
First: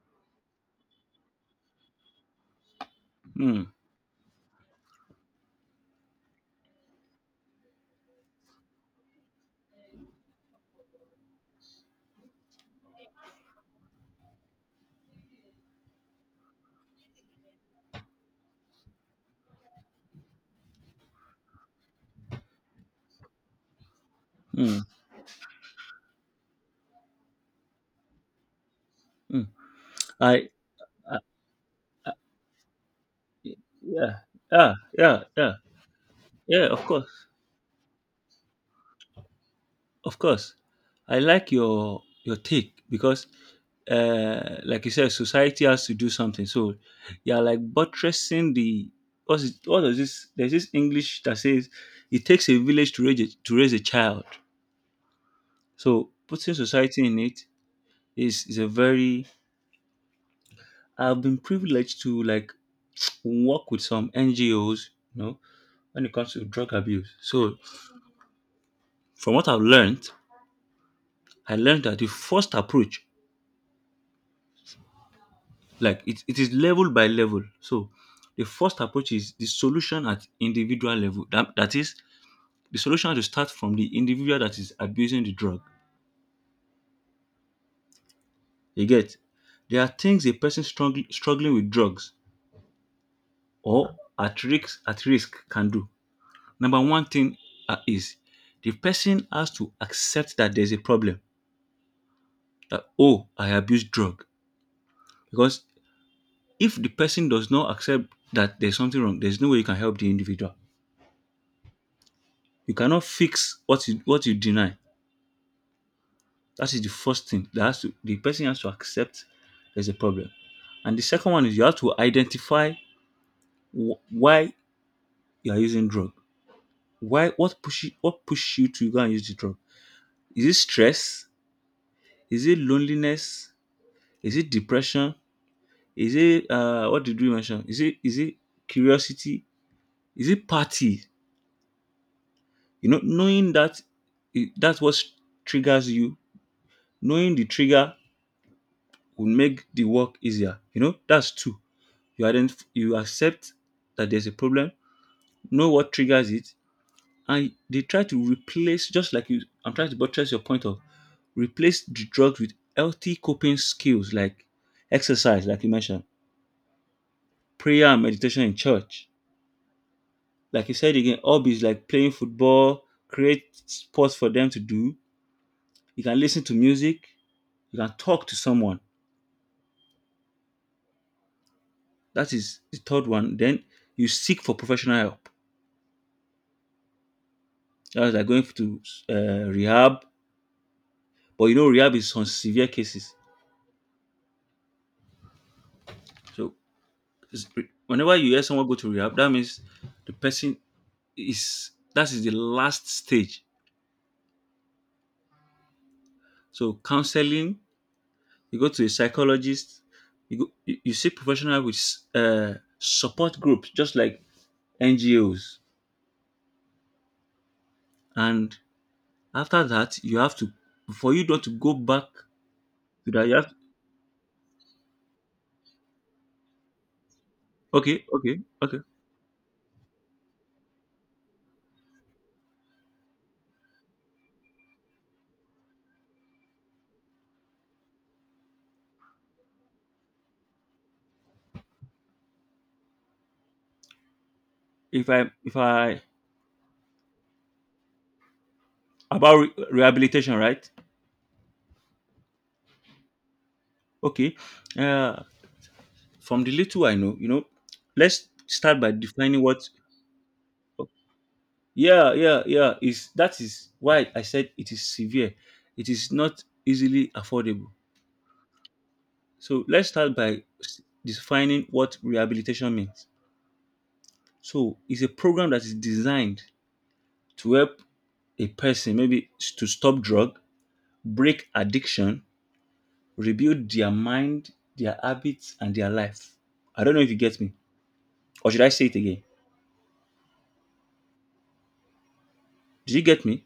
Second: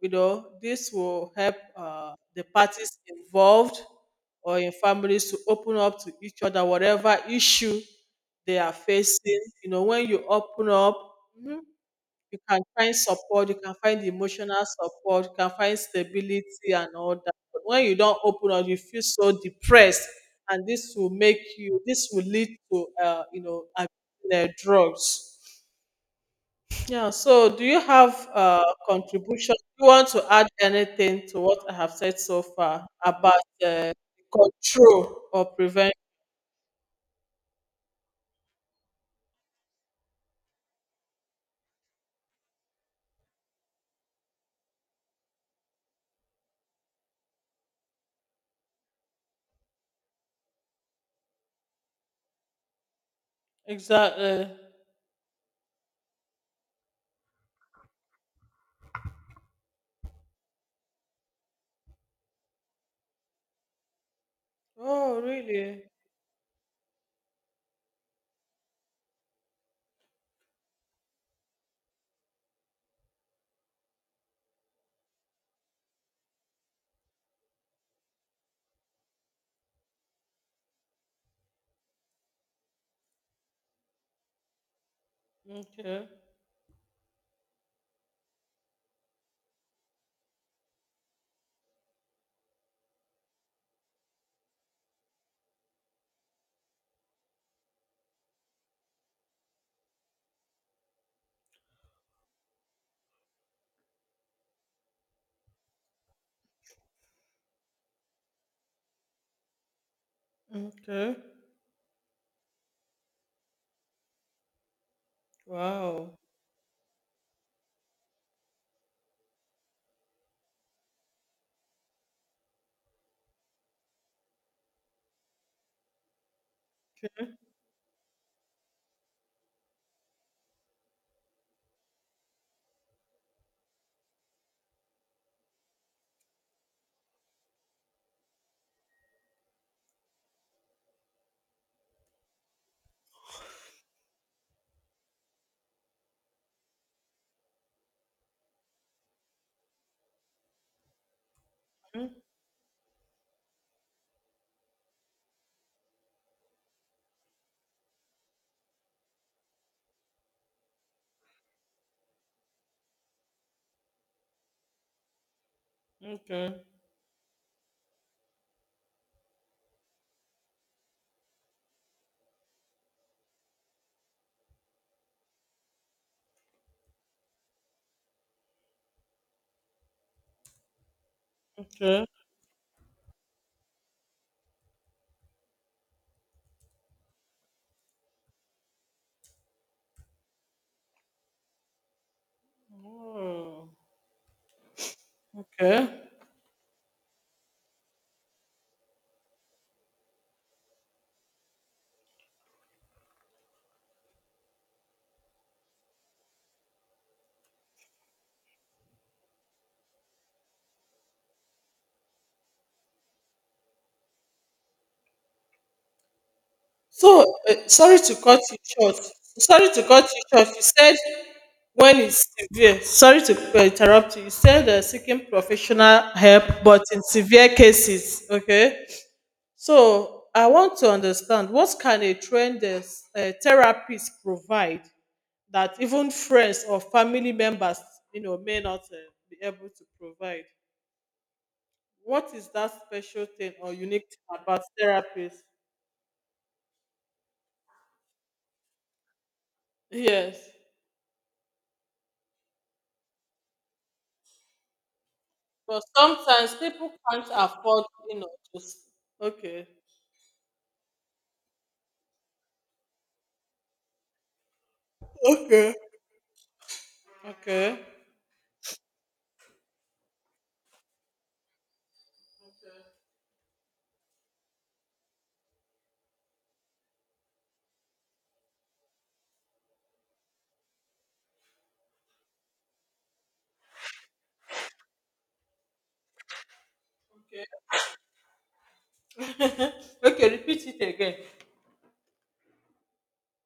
[SPEAKER 2] you know, this will help the parties
[SPEAKER 1] Hmm.
[SPEAKER 2] involved or in families to open up to each other, whatever issue they are facing. You know, when you open up, mhm, you can find support, you can find emotional support, you can find stability and all that. But when you don't open up, you feel so depressed, and this will make you. this will lead to, abusing,
[SPEAKER 1] Hmm.
[SPEAKER 2] drugs. Yeah. So, do you have
[SPEAKER 1] Mm.
[SPEAKER 2] contribution? Do you want to add
[SPEAKER 1] I, uh,
[SPEAKER 2] anything to what I have said so far about uh,
[SPEAKER 1] yeah, yeah, yeah,
[SPEAKER 2] control or
[SPEAKER 1] yeah,
[SPEAKER 2] prevention?
[SPEAKER 1] yeah, of course, of course, I like your take because like you said, society has to do something. So you're like buttressing the, what's it, what is this, there's this English that says it takes a village to raise a, child.
[SPEAKER 2] Exactly.
[SPEAKER 1] So putting society in it is a very, I've been privileged to like work with some NGOs,
[SPEAKER 2] Oh, really?
[SPEAKER 1] when it comes to drug abuse. So from what I've learned, I learned that the first approach, like it is level by level. So the first approach is the solution at individual level. That is, the solution has to start from the individual that is abusing the drug.
[SPEAKER 2] Okay.
[SPEAKER 1] You get, there are things a person struggling with drugs or at risk can do. Number one thing is, the person has to accept that there's a problem. That, oh, I abuse drug because. If the person does not accept that there's something wrong, there's no way you can help the individual.
[SPEAKER 2] Okay.
[SPEAKER 1] You cannot fix what you deny.
[SPEAKER 2] Wow.
[SPEAKER 1] That is the first thing that has to, the person has to accept there's a problem. And the second one is you have to identify why you are using drug. Why what push you to go and use the drug? Is it stress? Is it loneliness? Is it depression? Is it what did we mention? Is it curiosity? Is it party? You know, knowing that that's what triggers you, knowing the trigger will make the work easier. You know, that's two.
[SPEAKER 2] Mm.
[SPEAKER 1] You identify, you accept that there's a problem, know what triggers it, and they try to replace, just like you, I'm trying to buttress your point of, replace the drugs with healthy coping skills like exercise, like you mentioned,
[SPEAKER 2] Okay.
[SPEAKER 1] prayer and meditation in church. Like you said again, hobbies like playing football, create sports for them to do. You can listen to music, you can talk to someone.
[SPEAKER 2] Okay.
[SPEAKER 1] That is the third one. Then you seek for professional help. That's like going to rehab, but you know rehab is on severe cases.
[SPEAKER 2] Oh, okay.
[SPEAKER 1] So it's- whenever you hear someone go to rehab, that means the person is, that is the last stage. So counseling, you go to a psychologist, you seek professional help with support groups, just like NGOs,
[SPEAKER 2] So, sorry to cut you
[SPEAKER 1] and
[SPEAKER 2] short.
[SPEAKER 1] after
[SPEAKER 2] Sorry to
[SPEAKER 1] that
[SPEAKER 2] cut
[SPEAKER 1] you
[SPEAKER 2] you
[SPEAKER 1] have
[SPEAKER 2] short.
[SPEAKER 1] to,
[SPEAKER 2] You said
[SPEAKER 1] for you not to go
[SPEAKER 2] when
[SPEAKER 1] back
[SPEAKER 2] it's severe.
[SPEAKER 1] to
[SPEAKER 2] Sorry
[SPEAKER 1] that, you have,
[SPEAKER 2] to interrupt you. You said seeking professional help, but in severe
[SPEAKER 1] okay,
[SPEAKER 2] cases.
[SPEAKER 1] okay, okay,
[SPEAKER 2] Okay. So, I want to understand what can a trained therapist provide that even friends or family members, you know, may not be able to provide. What is that special thing or unique thing about
[SPEAKER 1] if i
[SPEAKER 2] therapist?
[SPEAKER 1] if i about rehabilitation,
[SPEAKER 2] Yes.
[SPEAKER 1] right? Okay, uh
[SPEAKER 2] But
[SPEAKER 1] from the
[SPEAKER 2] sometimes
[SPEAKER 1] little
[SPEAKER 2] people
[SPEAKER 1] I know, you
[SPEAKER 2] can't
[SPEAKER 1] know,
[SPEAKER 2] afford, you know,
[SPEAKER 1] let's
[SPEAKER 2] to
[SPEAKER 1] start by defining
[SPEAKER 2] okay.
[SPEAKER 1] what. Yeah, yeah, yeah, is that is why I said it is severe,
[SPEAKER 2] Okay.
[SPEAKER 1] it is not easily affordable.
[SPEAKER 2] Okay.
[SPEAKER 1] So let's start by defining what rehabilitation means. So it's a program that is designed to help a person, maybe to stop drug, break addiction, rebuild their mind, their habits, and their life. I don't know if you get
[SPEAKER 2] Okay.
[SPEAKER 1] me, or should I say it again?
[SPEAKER 2] Okay, repeat it again.
[SPEAKER 1] Do you get me?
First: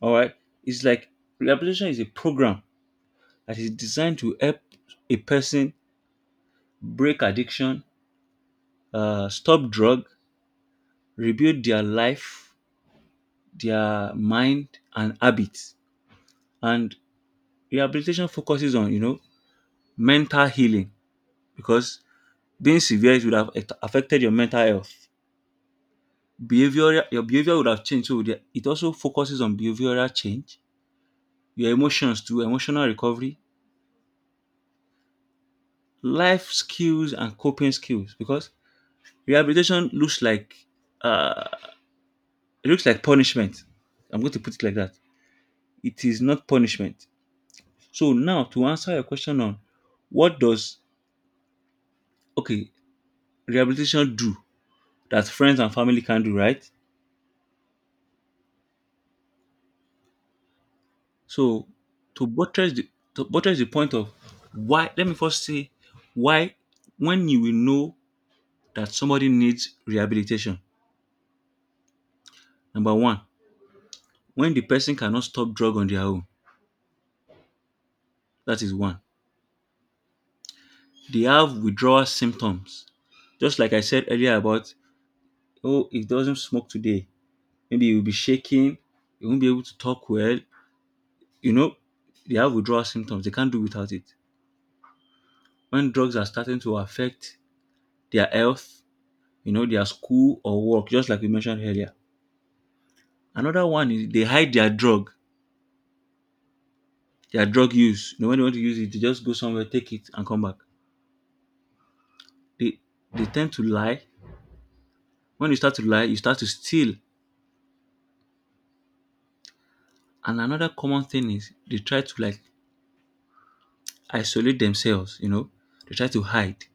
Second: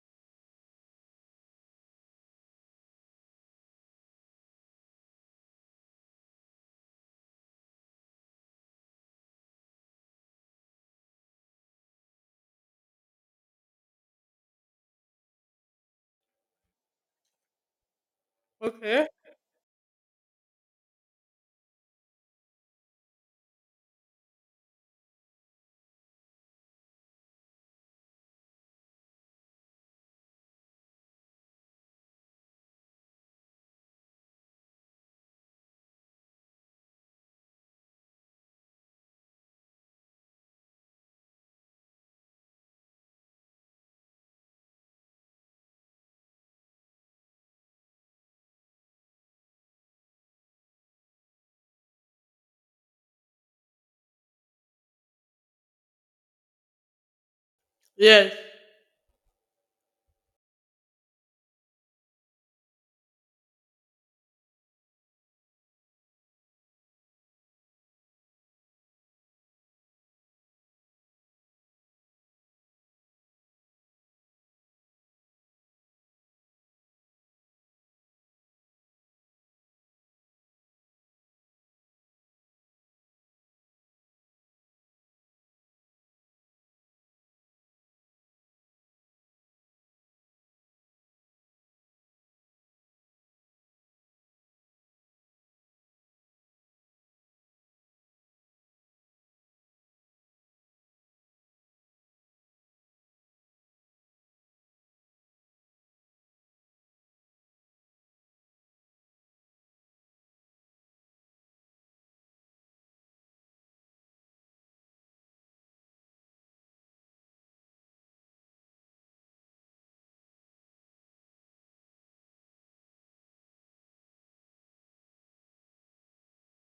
[SPEAKER 1] All right. It's like, rehabilitation is a program that is designed to help a person break addiction, stop drug, rebuild their life, their mind, and habits. And rehabilitation focuses on,
[SPEAKER 2] Okay.
[SPEAKER 1] mental healing, because being severe it would have affected your mental health, behavior your behavior would have changed. So it also focuses on behavioral change, your emotions, to emotional recovery, life skills and coping skills, because rehabilitation looks like, uh it looks like punishment. I'm going to put it like that. It is not punishment. So now, to answer your question on, what does, okay, rehabilitation do that friends and family can do, right?
[SPEAKER 2] Yes.
[SPEAKER 1] So to buttress the, point of, why, let me first say why, when you will know that somebody needs rehabilitation. Number one, when the person cannot stop drug on their own. That is one. They have withdrawal symptoms. Just like I said earlier about, oh, it doesn't smoke today. Maybe you'll be shaking, you won't be able to talk well. You know, they have withdrawal symptoms. They can't do without it. When drugs are starting to affect their health, you know, their school or work, just like we mentioned earlier. Another one is, they hide their drug use. You know, when they want to use it, they just go somewhere, take it, and come back. They they tend to lie. When you start to lie, you start to steal. And another common thing is they try to like isolate themselves, you know. They try to hide.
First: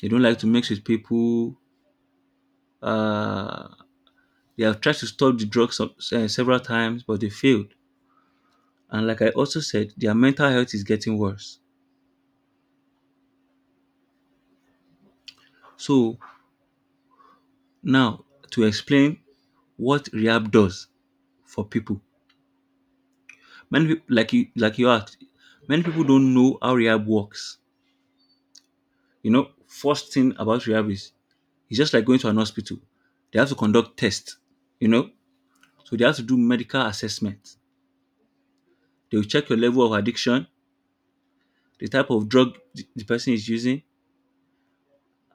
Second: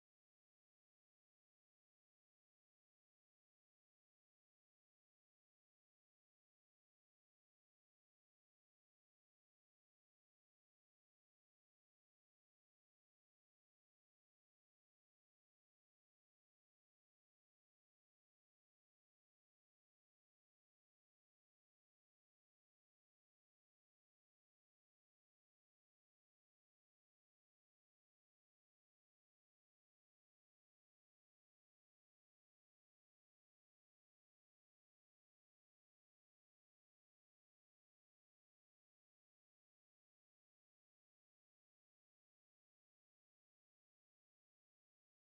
[SPEAKER 1] They don't like to mix with people. Uh, they have tried to stop the drugs several times, but they failed. And like I also said, their mental health is getting worse. So now to explain what rehab does for people. Many people, like you asked, many people don't know how rehab works. You know, first thing about rehab is, it's just like going to an hospital. They have to conduct tests, you know. So they have to do medical assessment. They will check your level of addiction, the type of drug the person is using,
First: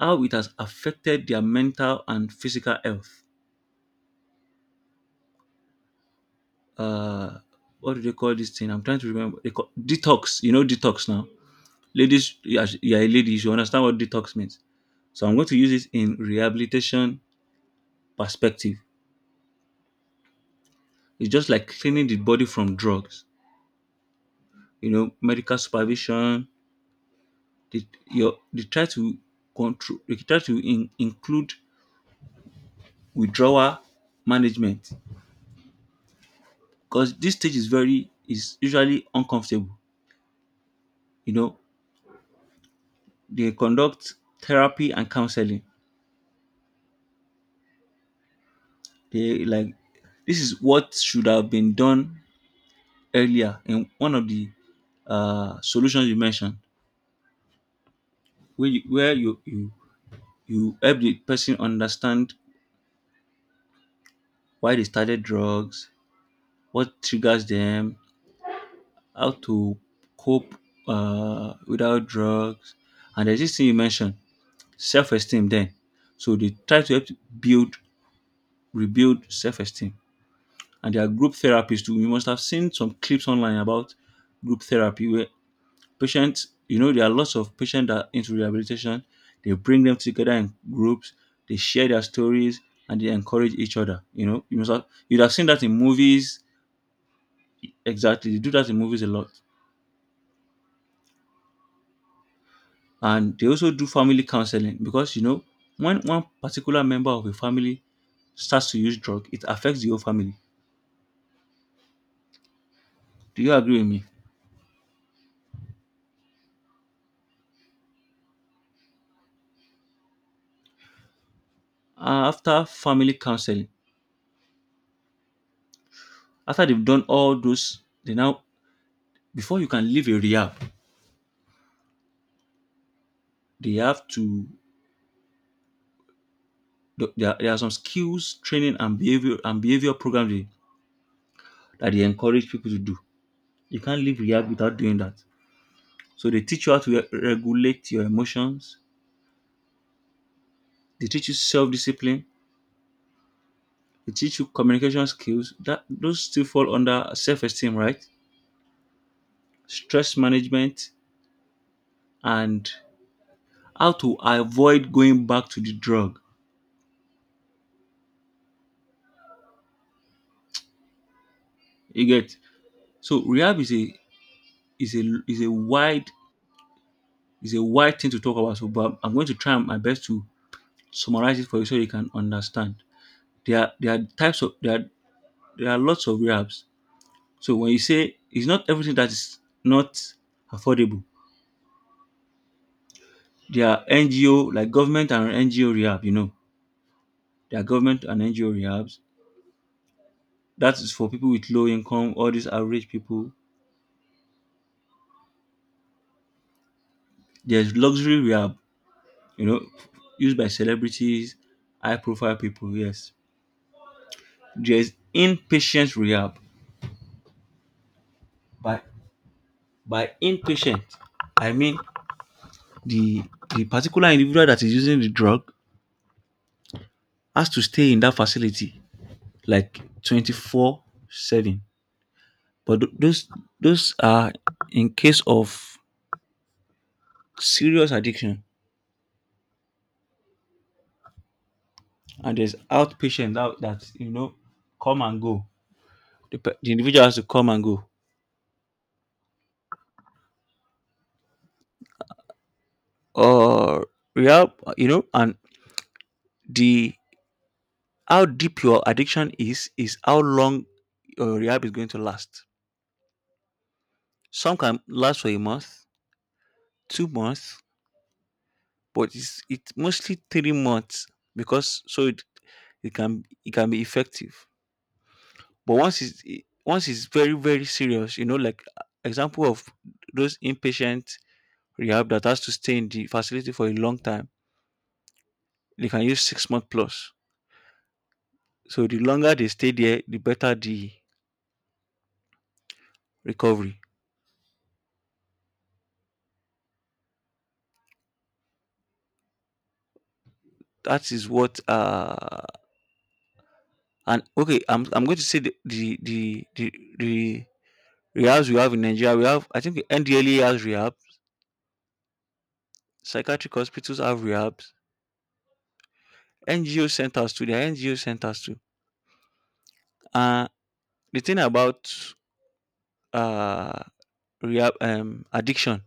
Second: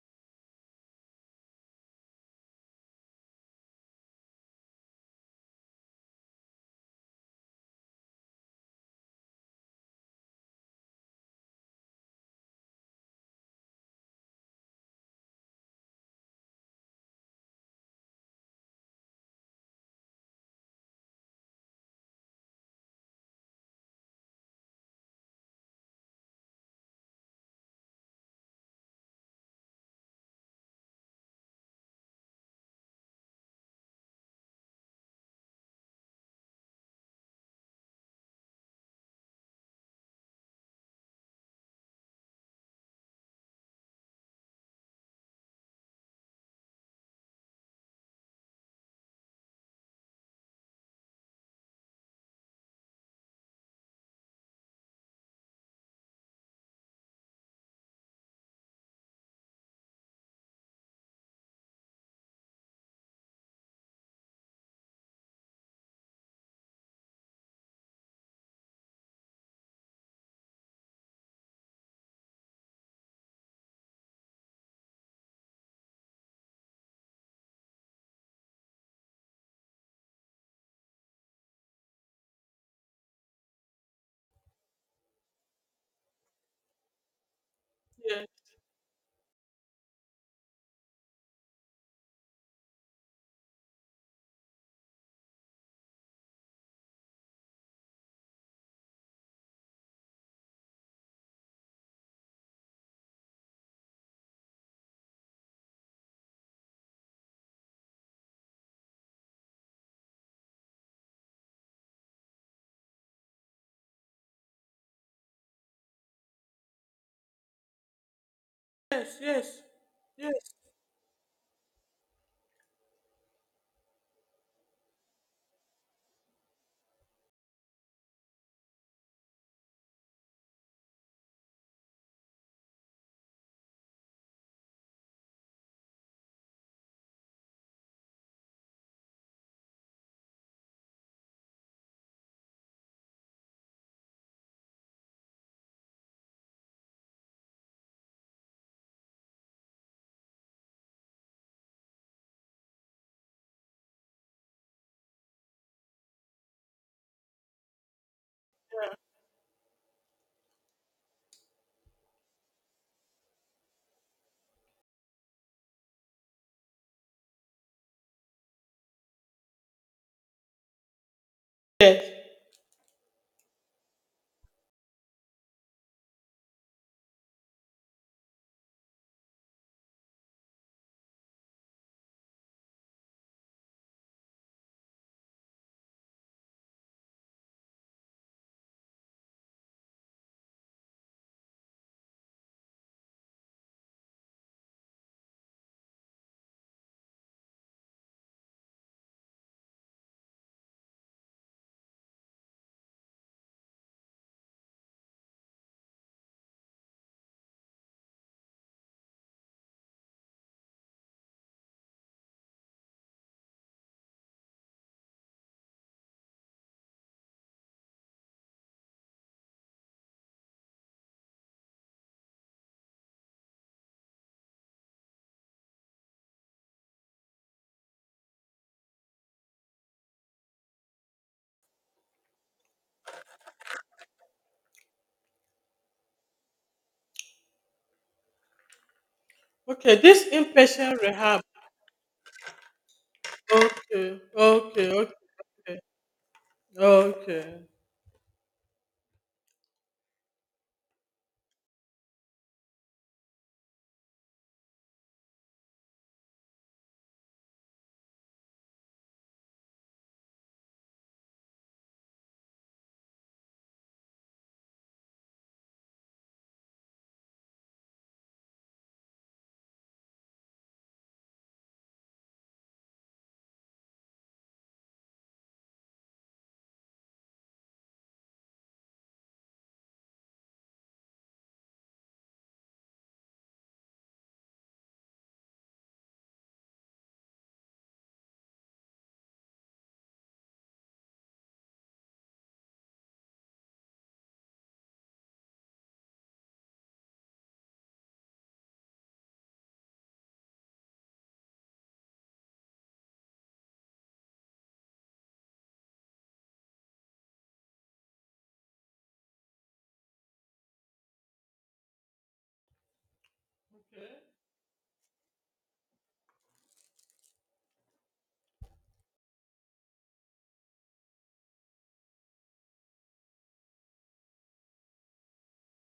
[SPEAKER 1] how it has affected their mental and physical health. Uh, what do they call this thing? I'm trying to remember. They call detox. You know detox now. Ladies, you are a lady, you should understand what detox means. So I'm going to use it in rehabilitation perspective. It's just like cleaning the body from drugs. You know, medical supervision. They, your, they try to control, they try to, include withdrawal management, because this stage is very, is usually uncomfortable. You know, they conduct therapy and counseling. They like, this is what should have been done earlier in one of the solutions you mentioned, where you, where you you help the person understand why they started drugs, what triggers them, how to cope without drugs. And there's this thing you mentioned, self-esteem then. So they try to help to build, rebuild self-esteem. And there are group therapies too. You must have seen some clips online about group therapy where patients, you know, there are lots of patients that are
[SPEAKER 2] Yes.
[SPEAKER 1] into rehabilitation. They bring them together in groups, they share their stories and they encourage each other. You know, you'd have seen that in movies. Exactly. They do that in movies a lot. And they also do family counseling, because you know, when one particular member of a family starts to use drug, it affects the whole family. Do you agree with me?
[SPEAKER 2] Yes. Yes. Yes.
[SPEAKER 1] After family counseling, after they've done all those, they now, before you can leave a rehab, they have to, there are some skills training and behavior programs, that they encourage people to do. You can't leave rehab without doing that. So they teach you how to regulate your emotions, they teach you self-discipline. They teach you communication skills, that those still fall under self-esteem, right? Stress management, and how to avoid going back to the drug.
[SPEAKER 2] Yes.
[SPEAKER 1] You get, so rehab is a, is a wide, thing to talk about. So, but I'm going to try my best to summarize it for you so you can understand. There are, there are types of, there are lots of rehabs. So when you say, it's not everything that is not affordable. There are NGO like government and NGO rehab, There are government and NGO rehabs. That is for people with low income, all these average people. There's luxury rehab, you know, used by celebrities, high profile people, yes. There's inpatient rehab. By by inpatient, I mean the the particular individual that is using the drug has to stay in that facility like 24/7, but those those are in case of serious addiction.
[SPEAKER 2] Okay, this inpatient rehab.
[SPEAKER 1] And there's outpatient that, that you
[SPEAKER 2] Okay.
[SPEAKER 1] know
[SPEAKER 2] Okay.
[SPEAKER 1] come
[SPEAKER 2] Okay.
[SPEAKER 1] and go. The individual has to come and
[SPEAKER 2] Okay.
[SPEAKER 1] go or rehab. You know and the How deep your addiction is how long your rehab is going to last. Some can last for a month, 2 months, but it's mostly 3 months because, it can be effective. But once once it's very very serious, like example of those inpatient rehab that has to stay in the facility for a long time. They can use 6 months plus. So the longer they stay there, the better the recovery. That is what and okay, I'm going to say the rehabs we have in Nigeria. We have, I think, NDLE has rehab, psychiatric hospitals have rehabs, NGO centers too, there are NGO centers too. Uh the thing about uh rehab, addiction,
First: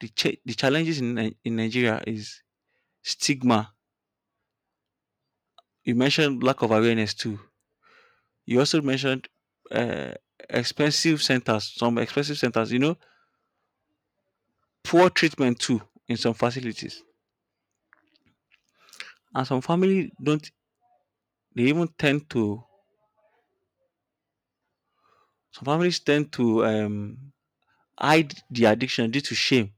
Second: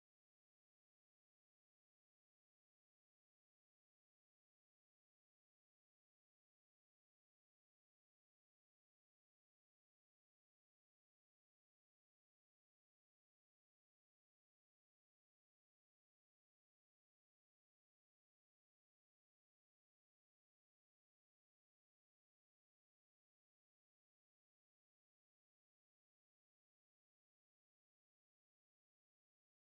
[SPEAKER 1] the challenges in Nigeria is stigma. You mentioned lack of awareness too. You also mentioned uh, expensive centers, some expensive centers, you know, poor treatment too in some facilities. And some family don't, they even tend to, some families tend to hide the addiction due to shame.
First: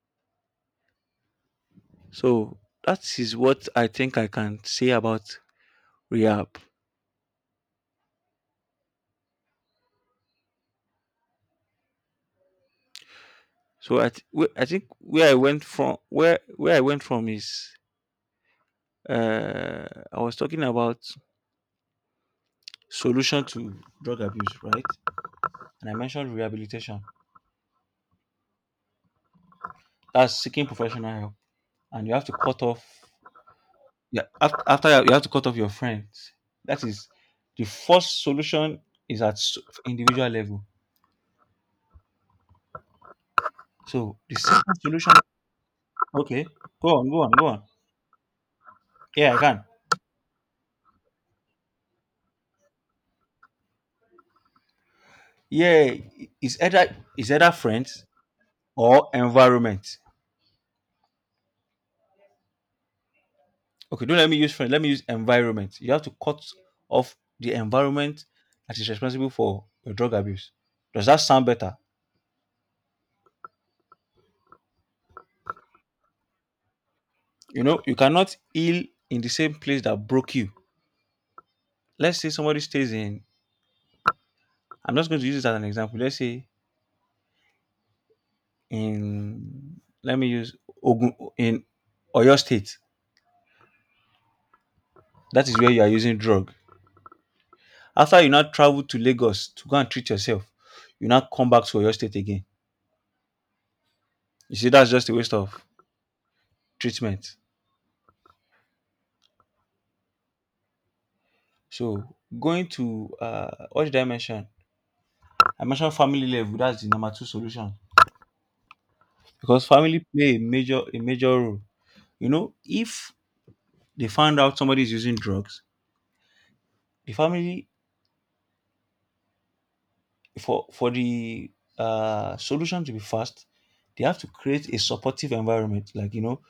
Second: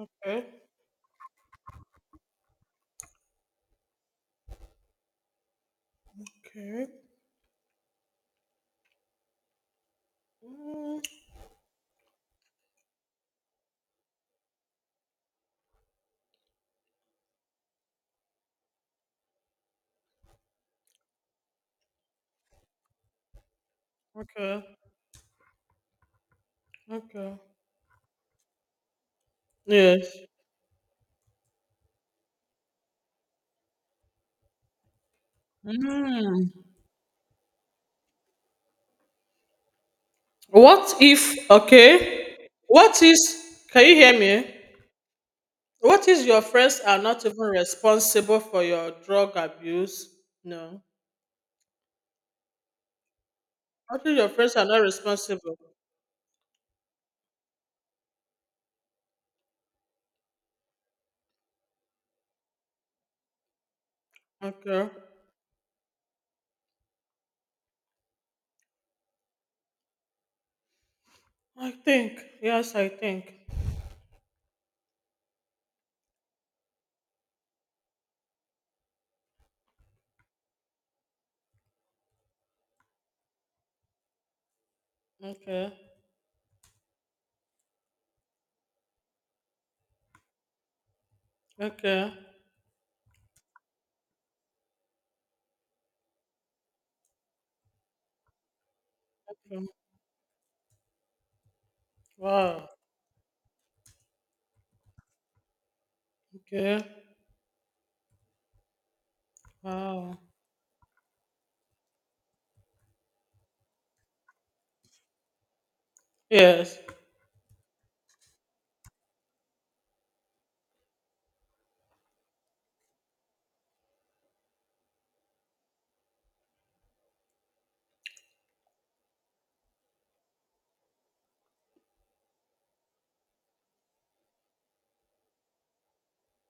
[SPEAKER 2] Okay.
[SPEAKER 1] So that is what I think I can say about rehab.
[SPEAKER 2] Okay. Mm.
[SPEAKER 1] So I, I think where I went from, where I went from is, uh, I was talking about solution to drug abuse,
[SPEAKER 2] Okay.
[SPEAKER 1] right? And I mentioned rehabilitation.
[SPEAKER 2] Okay. Yes.
[SPEAKER 1] That's seeking professional help, and you have to cut off. Yeah, after, you have to cut off your friends. That is the first solution, is at individual level.
[SPEAKER 2] What if okay? What is can you hear
[SPEAKER 1] So the
[SPEAKER 2] me?
[SPEAKER 1] second solution,
[SPEAKER 2] What is your
[SPEAKER 1] okay,
[SPEAKER 2] friends
[SPEAKER 1] go
[SPEAKER 2] are
[SPEAKER 1] on, go
[SPEAKER 2] not
[SPEAKER 1] on,
[SPEAKER 2] even
[SPEAKER 1] go on.
[SPEAKER 2] responsible for your drug
[SPEAKER 1] Yeah, I can.
[SPEAKER 2] abuse? No. What if your friends are not responsible?
[SPEAKER 1] Yeah, is either friends or environment. Okay, don't let me use friend. Let
[SPEAKER 2] Okay.
[SPEAKER 1] me use environment. You have to cut off the environment that is responsible for your drug abuse. Does that sound
[SPEAKER 2] I
[SPEAKER 1] better?
[SPEAKER 2] think. Yes, I think.
[SPEAKER 1] You know, you cannot heal in the same place that broke you. Let's say somebody stays in, I'm just going to use this as an
[SPEAKER 2] Okay.
[SPEAKER 1] example. Let's say in, let me use Ogun, in
[SPEAKER 2] Okay.
[SPEAKER 1] Oyo State. That is where you are using drug. After you now travel to Lagos
[SPEAKER 2] Okay.
[SPEAKER 1] to go and treat yourself, you now come back to Oyo State again.
[SPEAKER 2] Wow.
[SPEAKER 1] You see, that's just a waste of
[SPEAKER 2] Okay.
[SPEAKER 1] treatment.
[SPEAKER 2] Wow.
[SPEAKER 1] So going to, what did I mention? I mentioned family level.
[SPEAKER 2] Yes.
[SPEAKER 1] That's the number two solution because family play a major role. You know, if they found out somebody is using drugs, the family, for the solution to be fast, they have to create a supportive environment, like, you know,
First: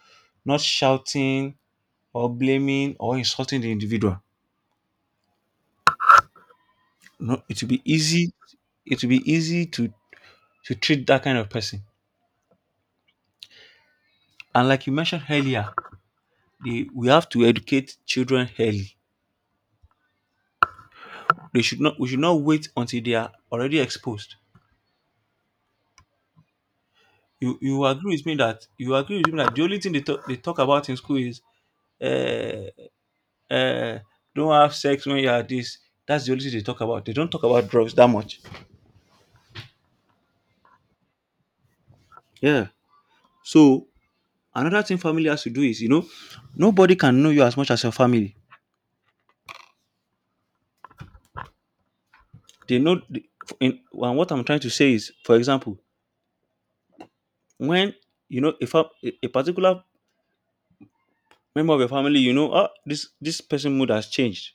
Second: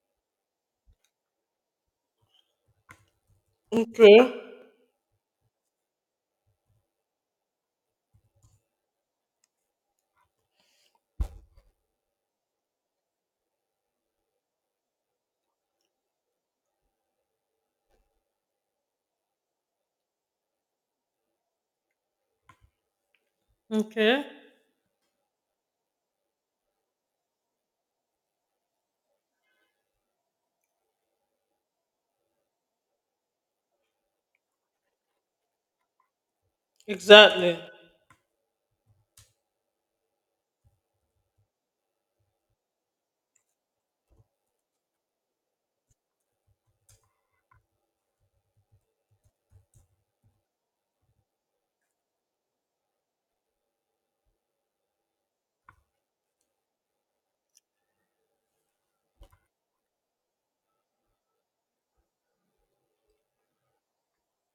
[SPEAKER 1] not shouting or blaming or insulting the
[SPEAKER 2] Okay.
[SPEAKER 1] individual. No, it will be easy. It will be easy to treat that kind of person. And like you mentioned earlier, we have to educate children early. They should not. We should not wait until they are already
[SPEAKER 2] Okay.
[SPEAKER 1] exposed. You agree with me that you agree with me that the only thing they talk about in school is uh, uh, don't have sex when you are this. That's the only thing they talk about. They don't talk
[SPEAKER 2] Exactly.
[SPEAKER 1] about drugs that much. Yeah. So another thing family has to do is, you know, nobody can know you as much as your family. They know. In, and what I'm trying to say is, for example, when you know if a particular member of your family, you know, ah, this person mood has changed.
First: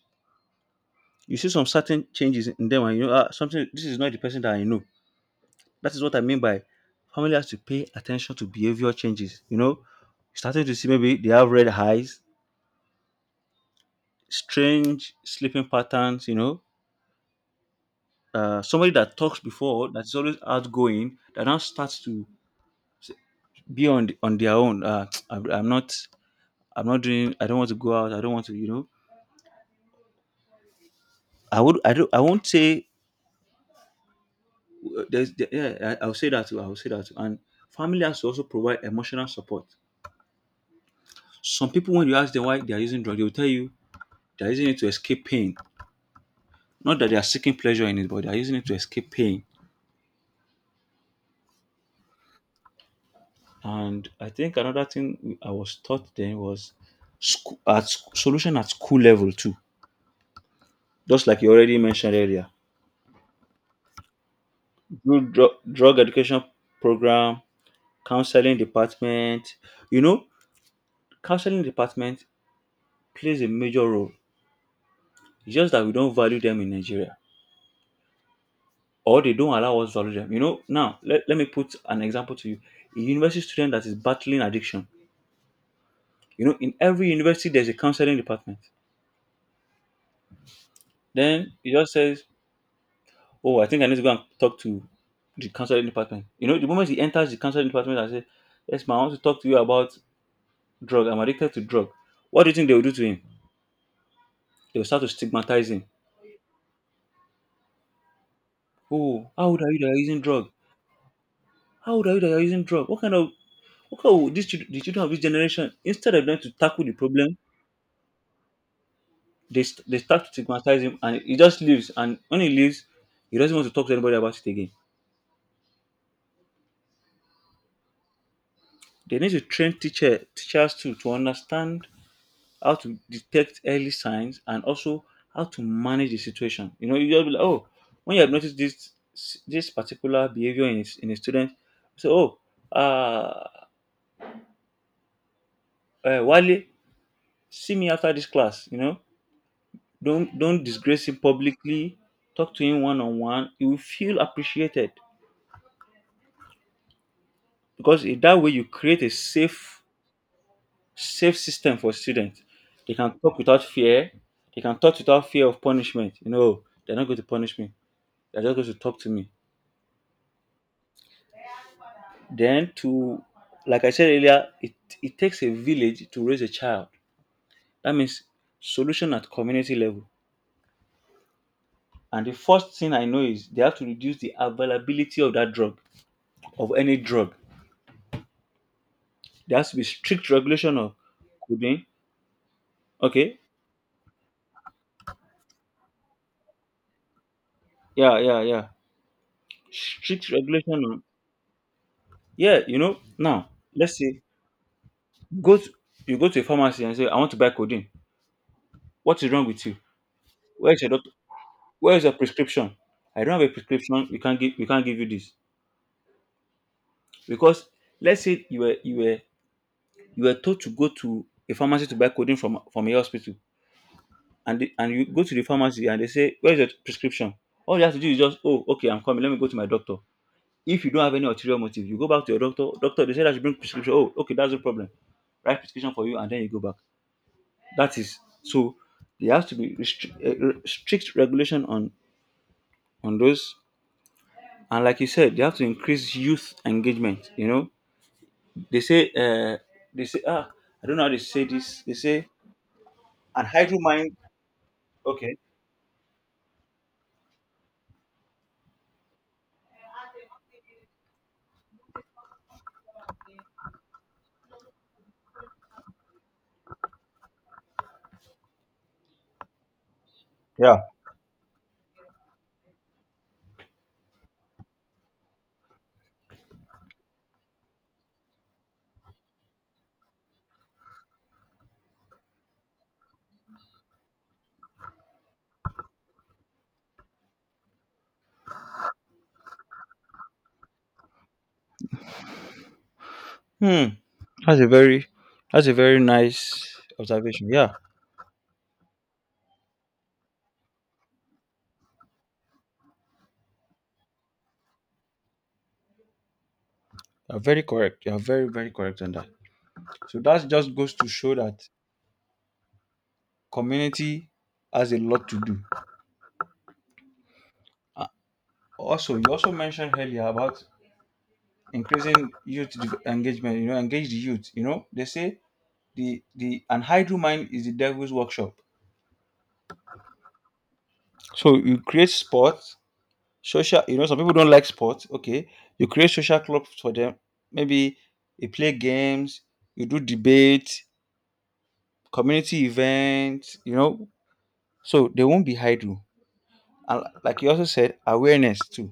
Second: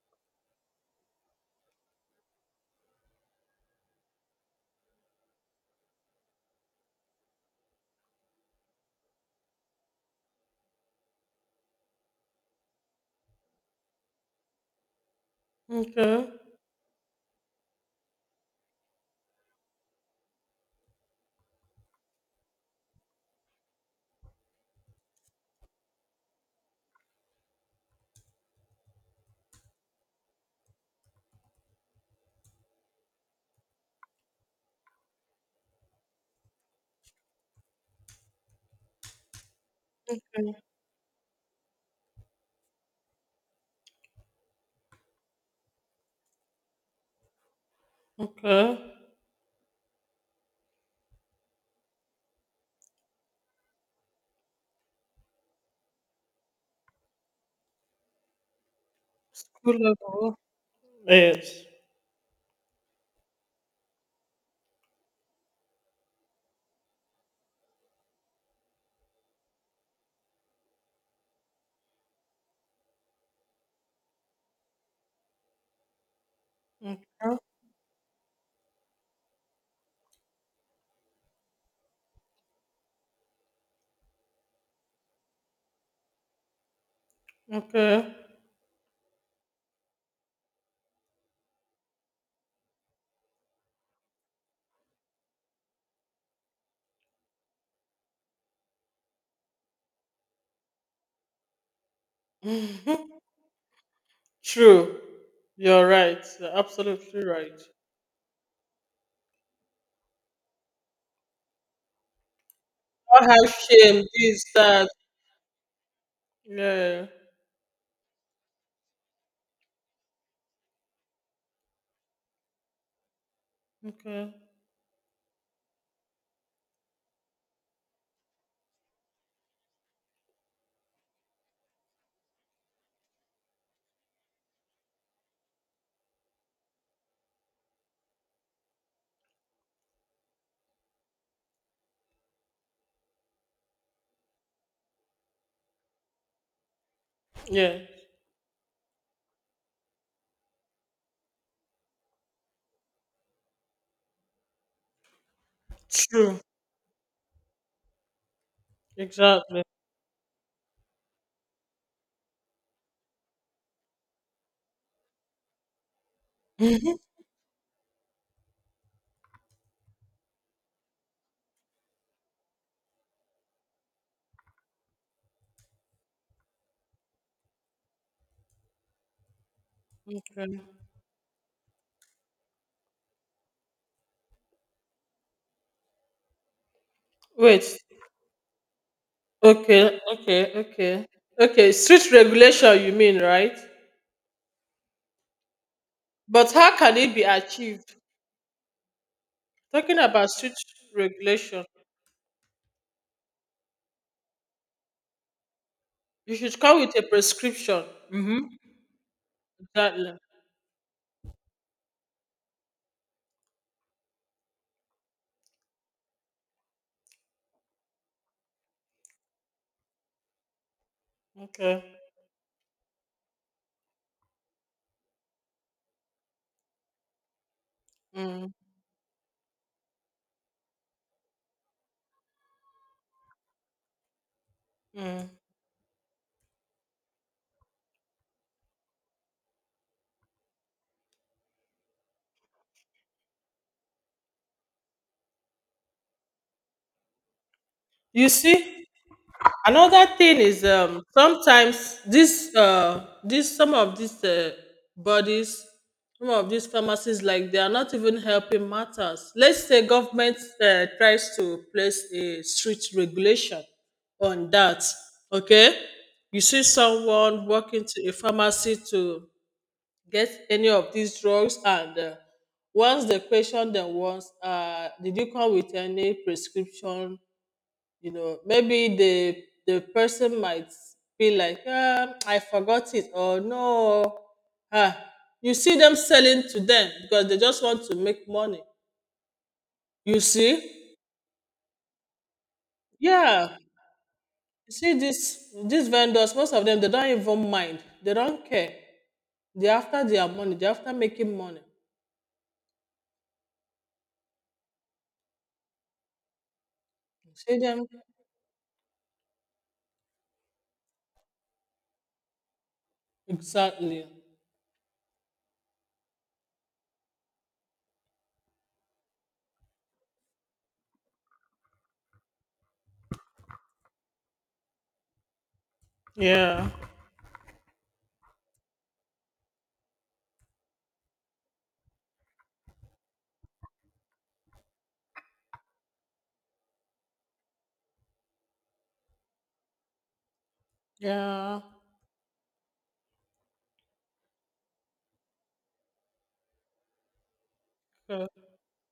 [SPEAKER 1] You see some certain changes in them, and you know, ah, something. This is not the person that I know. That is what I mean by family has to pay attention to behavior changes. You know, starting to see maybe they have red eyes, strange sleeping patterns,
[SPEAKER 2] Okay.
[SPEAKER 1] you know, somebody that talks before, that is always outgoing, that now starts to s- be on the, on their own. I'm not doing, I don't want to go out. I don't want to, you know, I don't, I won't say, yeah, I'll say that too. I'll say that too. And family has to also provide emotional support. Some people, when you ask them why they are using drugs, they will tell you they are using it to escape pain. Not that they are seeking pleasure in it, but they are using it to
[SPEAKER 2] Okay.
[SPEAKER 1] escape pain. And I think another thing I was taught then was school, at solution at school level too.
[SPEAKER 2] School level.
[SPEAKER 1] Just like you
[SPEAKER 2] Yes.
[SPEAKER 1] already mentioned earlier, good drug education program, counseling department. You know, counseling department plays a major role. It's just that we don't value them in Nigeria,
[SPEAKER 2] Okay.
[SPEAKER 1] or they don't allow us to value them. You know, now let, let me put an example to you: a university student that is battling addiction. You know, in every university there's a
[SPEAKER 2] Okay.
[SPEAKER 1] counseling department. Then he just says, "Oh, I think I need to go and talk to the counseling department." You know, the moment he enters the counseling department and says, "Yes, ma'am, I want to talk to you about drug. I'm addicted to drug." What do you think they will do to him? They will
[SPEAKER 2] True.
[SPEAKER 1] start to stigmatize him.
[SPEAKER 2] You're right. You're absolutely right.
[SPEAKER 1] "Oh, how old are you that you're using drug? How old are you that you're using drug? What kind
[SPEAKER 2] Or
[SPEAKER 1] of
[SPEAKER 2] have shame, this,
[SPEAKER 1] these children, the
[SPEAKER 2] that.
[SPEAKER 1] children of this generation," instead of them to tackle the
[SPEAKER 2] Yeah.
[SPEAKER 1] problem, they start to stigmatize him and he just leaves. And when he leaves, he doesn't want to talk to anybody
[SPEAKER 2] Okay.
[SPEAKER 1] about it again. They need to train teachers too to understand how to detect early signs, and also how to manage the situation. You know, you just be like, oh, when you have noticed this particular behavior in in a student, say, oh, uh, Wale, see
[SPEAKER 2] Yeah.
[SPEAKER 1] me after this class. You know, don't disgrace him publicly. Talk to him one on one. You will feel appreciated
[SPEAKER 2] True.
[SPEAKER 1] because in that way you create a
[SPEAKER 2] Exactly.
[SPEAKER 1] safe system for students. They can talk without fear. They can talk without fear of punishment. You know, "Oh, they're
[SPEAKER 2] Mhm.
[SPEAKER 1] not going to punish me. They're just going to talk to me." Then to, like I said earlier, it takes a village to raise a child. That means solution at community level.
[SPEAKER 2] Okay.
[SPEAKER 1] And the first thing I know is they have to reduce the availability of that drug, of any drug.
[SPEAKER 2] Wait.
[SPEAKER 1] There has to be
[SPEAKER 2] Okay.
[SPEAKER 1] strict
[SPEAKER 2] Okay.
[SPEAKER 1] regulation of
[SPEAKER 2] Okay. Okay.
[SPEAKER 1] codeine.
[SPEAKER 2] Street regulation, you mean,
[SPEAKER 1] Okay.
[SPEAKER 2] right? But how can it be achieved?
[SPEAKER 1] Yeah, yeah, yeah.
[SPEAKER 2] Talking about
[SPEAKER 1] Strict
[SPEAKER 2] street
[SPEAKER 1] regulation on,
[SPEAKER 2] regulation,
[SPEAKER 1] yeah, you know, now let's say go to, you go
[SPEAKER 2] you
[SPEAKER 1] to a
[SPEAKER 2] should come
[SPEAKER 1] pharmacy
[SPEAKER 2] with
[SPEAKER 1] and
[SPEAKER 2] a
[SPEAKER 1] say, "I want to buy
[SPEAKER 2] prescription.
[SPEAKER 1] codeine."
[SPEAKER 2] Mm-hmm.
[SPEAKER 1] "What is wrong with you?
[SPEAKER 2] Exactly.
[SPEAKER 1] Where is your doctor? Where is your prescription?" "I don't have a prescription." "We can't give you this." Because let's say you were you were told to go to a pharmacy to
[SPEAKER 2] Okay.
[SPEAKER 1] buy codeine from a hospital, and they, and you go to the pharmacy and they say, "Where's your prescription?" All you have to do is just, "Oh, okay, I'm coming. Let me go to my doctor." If you don't have any ulterior motive, you go back to your doctor. "Doctor, they said I should bring prescription." "Oh, okay, that's no problem."
[SPEAKER 2] Mm-hmm.
[SPEAKER 1] Write prescription for you, and then you go back. That is so. There has to be strict regulation on those, and like you said, they have to increase youth engagement. You know,
[SPEAKER 2] You
[SPEAKER 1] they
[SPEAKER 2] see?
[SPEAKER 1] say, they
[SPEAKER 2] Another
[SPEAKER 1] say,
[SPEAKER 2] thing
[SPEAKER 1] ah,
[SPEAKER 2] is,
[SPEAKER 1] I don't know how they say this. They
[SPEAKER 2] sometimes
[SPEAKER 1] say,
[SPEAKER 2] this
[SPEAKER 1] and
[SPEAKER 2] this some
[SPEAKER 1] hydro
[SPEAKER 2] of
[SPEAKER 1] mine.
[SPEAKER 2] these
[SPEAKER 1] Okay.
[SPEAKER 2] bodies, some of these pharmacies like they are not even helping matters. Let's say government tries to place a strict regulation on that. Okay, you see someone walking to a pharmacy to get any
[SPEAKER 1] Yeah.
[SPEAKER 2] of these drugs, and once they question them once, did you come with any prescription? You know, maybe the person might be like, ah, I forgot it, or no, ah, you see them selling to them because they just want to make money. You see? Yeah,
[SPEAKER 1] Hmm. That's a
[SPEAKER 2] you see,
[SPEAKER 1] very,
[SPEAKER 2] this
[SPEAKER 1] that's a
[SPEAKER 2] these
[SPEAKER 1] very
[SPEAKER 2] vendors, most of
[SPEAKER 1] nice
[SPEAKER 2] them, they don't
[SPEAKER 1] observation.
[SPEAKER 2] even
[SPEAKER 1] Yeah.
[SPEAKER 2] mind, they don't care. They're after their money, they're after making money. You
[SPEAKER 1] You're
[SPEAKER 2] see
[SPEAKER 1] very
[SPEAKER 2] them.
[SPEAKER 1] correct. You're very, very correct on that. So that just goes to show that
[SPEAKER 2] Exactly.
[SPEAKER 1] community has a lot to do. Uh, also, you also mentioned earlier about increasing youth engagement. You know, engage the youth. You know, they say the
[SPEAKER 2] Yeah.
[SPEAKER 1] and hydro mine is the devil's workshop. So you create sports. Social, you know, some people don't like sports. Okay, you create social clubs for them. Maybe you play games, you do debates,
[SPEAKER 2] Yeah.
[SPEAKER 1] community events. You know, so they won't be idle. And like you also said,
[SPEAKER 2] Okay.
[SPEAKER 1] awareness too.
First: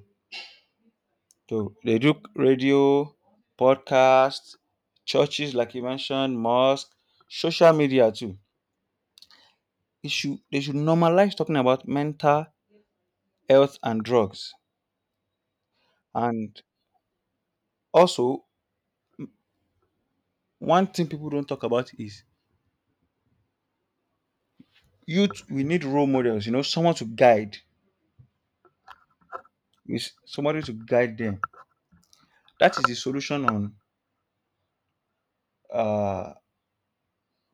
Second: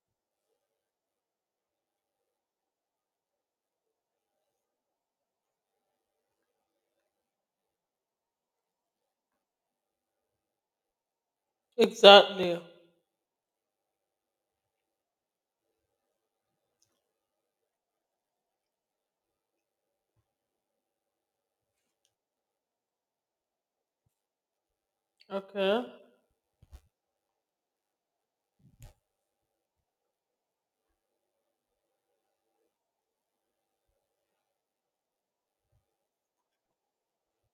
[SPEAKER 1] So they do radio, podcasts, churches, like you mentioned, mosque, social media too. It should they should normalize talking about mental
[SPEAKER 2] Exactly.
[SPEAKER 1] health and drugs. And also, one thing people don't talk about is youth, we
[SPEAKER 2] Okay.
[SPEAKER 1] need role models, you know, someone to guide, is somebody to guide them. That is the solution on uh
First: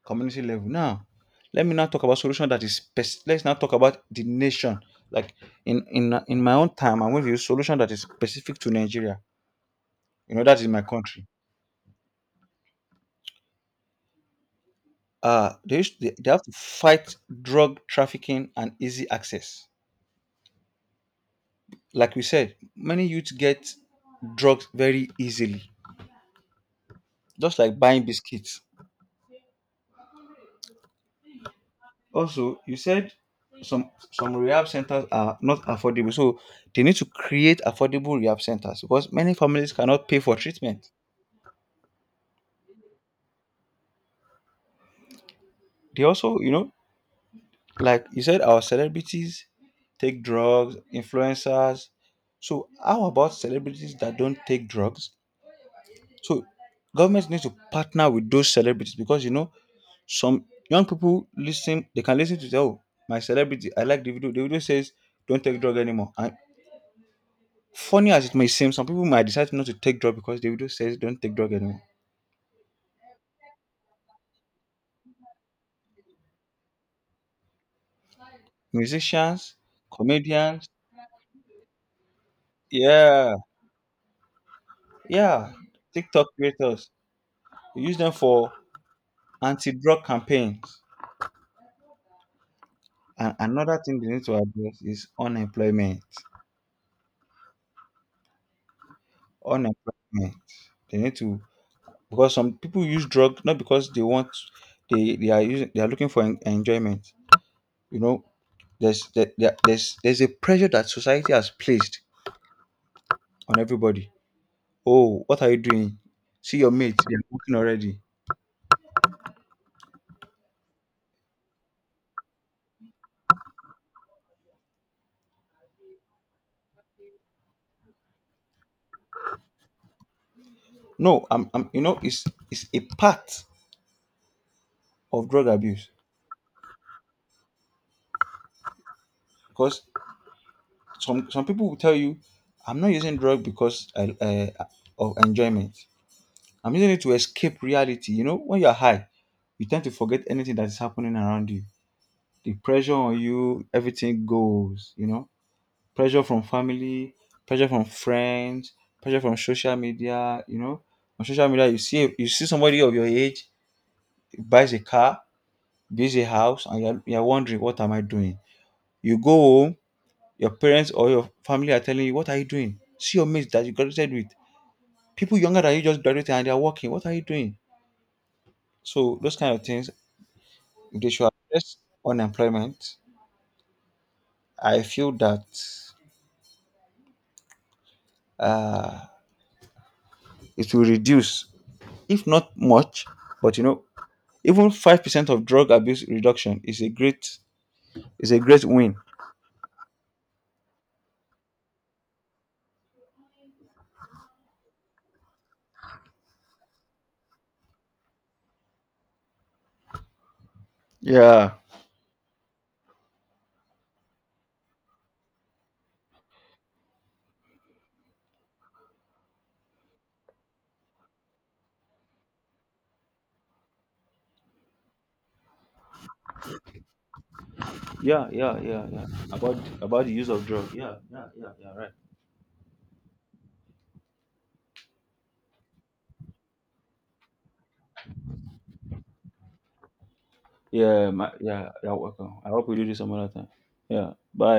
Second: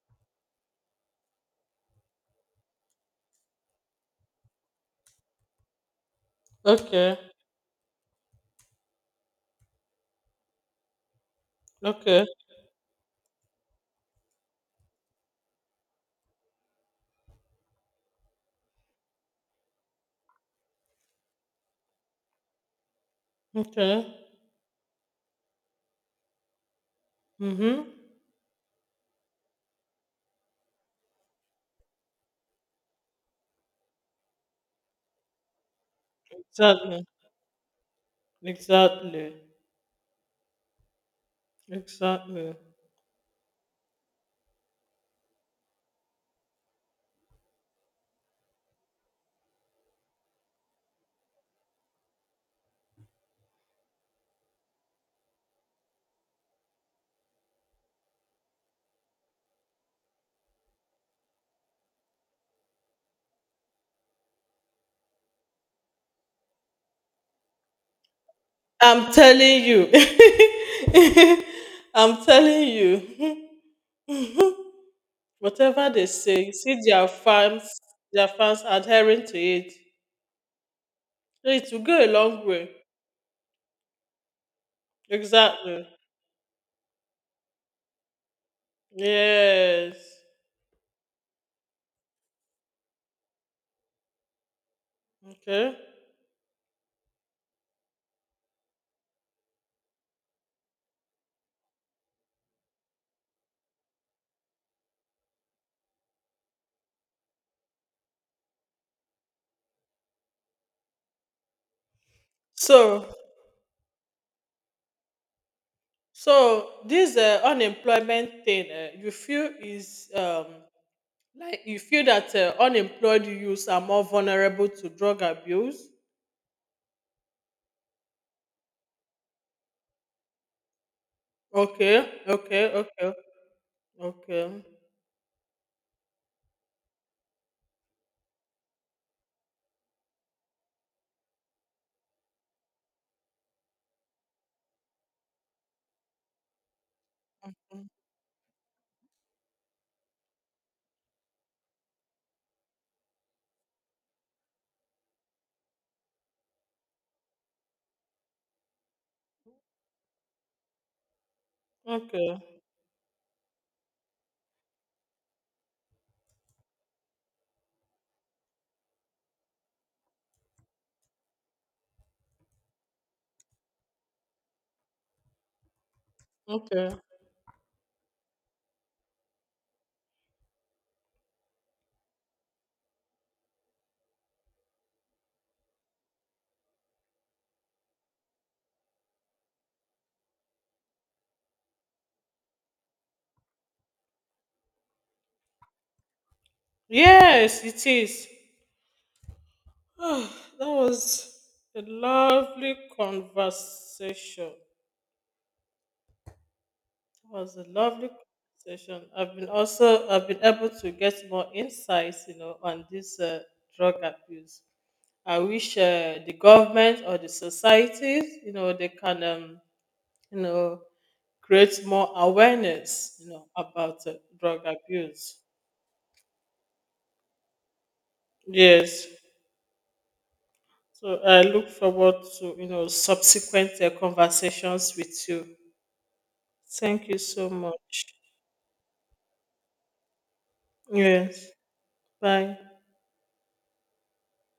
[SPEAKER 1] community level. Now let me now talk about solution that is let's now talk about the nation. Like in my own time, I'm
[SPEAKER 2] Okay.
[SPEAKER 1] going to use solution that is specific to Nigeria. You know, that is my country.
[SPEAKER 2] Okay.
[SPEAKER 1] They, have to fight drug trafficking and easy access. Like we said, many youths get
[SPEAKER 2] Okay.
[SPEAKER 1] drugs very easily, just like
[SPEAKER 2] Mm-hmm.
[SPEAKER 1] buying biscuits. Also, you said some rehab centers are not affordable, so they need to
[SPEAKER 2] Exactly.
[SPEAKER 1] create affordable rehab centers because many
[SPEAKER 2] Exactly.
[SPEAKER 1] families cannot pay for treatment.
[SPEAKER 2] Exactly.
[SPEAKER 1] They also, you know, like you said, our celebrities take drugs, influencers. So how about celebrities that don't take drugs? So governments need to partner with those celebrities because, you know, some young people listen. They can listen to say, "Oh, my celebrity, I like the video. The video says don't take drug anymore," and funny as it may seem, some people
[SPEAKER 2] I'm
[SPEAKER 1] might decide
[SPEAKER 2] telling
[SPEAKER 1] not to
[SPEAKER 2] you.
[SPEAKER 1] take drug because the video says don't take drug anymore.
[SPEAKER 2] I'm telling you. Whatever they say, you see their fans adhering to
[SPEAKER 1] Musicians,
[SPEAKER 2] it.
[SPEAKER 1] comedians,
[SPEAKER 2] So it will go a long way.
[SPEAKER 1] yeah, yeah,
[SPEAKER 2] Exactly.
[SPEAKER 1] TikTok creators, they use them for
[SPEAKER 2] Yes.
[SPEAKER 1] anti-drug campaigns. And another thing they need to address is
[SPEAKER 2] Okay.
[SPEAKER 1] unemployment. Unemployment. They need to, because some people use drug not because they want they are using, they are looking for enjoyment. You know, there's there, there- there's a pressure that society has placed
[SPEAKER 2] So,
[SPEAKER 1] on everybody. "Oh, what are you doing? See
[SPEAKER 2] so
[SPEAKER 1] your mates,
[SPEAKER 2] this
[SPEAKER 1] they're working already."
[SPEAKER 2] unemployment thing, you feel is like you feel that unemployed youths are more vulnerable to drug abuse.
[SPEAKER 1] No, I'm, you
[SPEAKER 2] Okay,
[SPEAKER 1] know, it's
[SPEAKER 2] okay,
[SPEAKER 1] a
[SPEAKER 2] okay,
[SPEAKER 1] part
[SPEAKER 2] okay,
[SPEAKER 1] of drug abuse because some people will tell you, "I'm not using drug because I, uh, of enjoyment. I'm using it to escape
[SPEAKER 2] mm,
[SPEAKER 1] reality." You know, when you're high, you tend to forget anything that is happening around you. The pressure on you, everything goes, you know. Pressure from family, pressure from friends, pressure from social media, you know. On social media you
[SPEAKER 2] okay,
[SPEAKER 1] see somebody of your age, buys a car, builds a house, and you're wondering, what am I doing? You go home, your parents or your family are telling you, what are you doing? See your mates that you graduated with. People younger than you just graduated and they're
[SPEAKER 2] okay.
[SPEAKER 1] working. What are you doing? So those kind of things, they should address unemployment. I feel that uh, it will reduce, if not much, but you know, even 5% of drug abuse reduction is a great
[SPEAKER 2] Yes, it is.
[SPEAKER 1] win.
[SPEAKER 2] Ah, that was a lovely conversation. It was a lovely conversation. I've been able to get more
[SPEAKER 1] Yeah.
[SPEAKER 2] insights, you know, on this drug abuse. I wish the government or the societies, you know, they can, you know, create more awareness, you know, about drug abuse.
[SPEAKER 1] Yeah, yeah, yeah, yeah.
[SPEAKER 2] Yes.
[SPEAKER 1] About the use of drug. Yeah,
[SPEAKER 2] So
[SPEAKER 1] yeah,
[SPEAKER 2] I
[SPEAKER 1] yeah,
[SPEAKER 2] look
[SPEAKER 1] yeah. Right.
[SPEAKER 2] forward to, you know, subsequent conversations with you. Thank you so much.
[SPEAKER 1] Yeah, my,
[SPEAKER 2] Yes.
[SPEAKER 1] yeah. You're welcome. I
[SPEAKER 2] Bye.
[SPEAKER 1] hope we do this some other time. Yeah. Bye.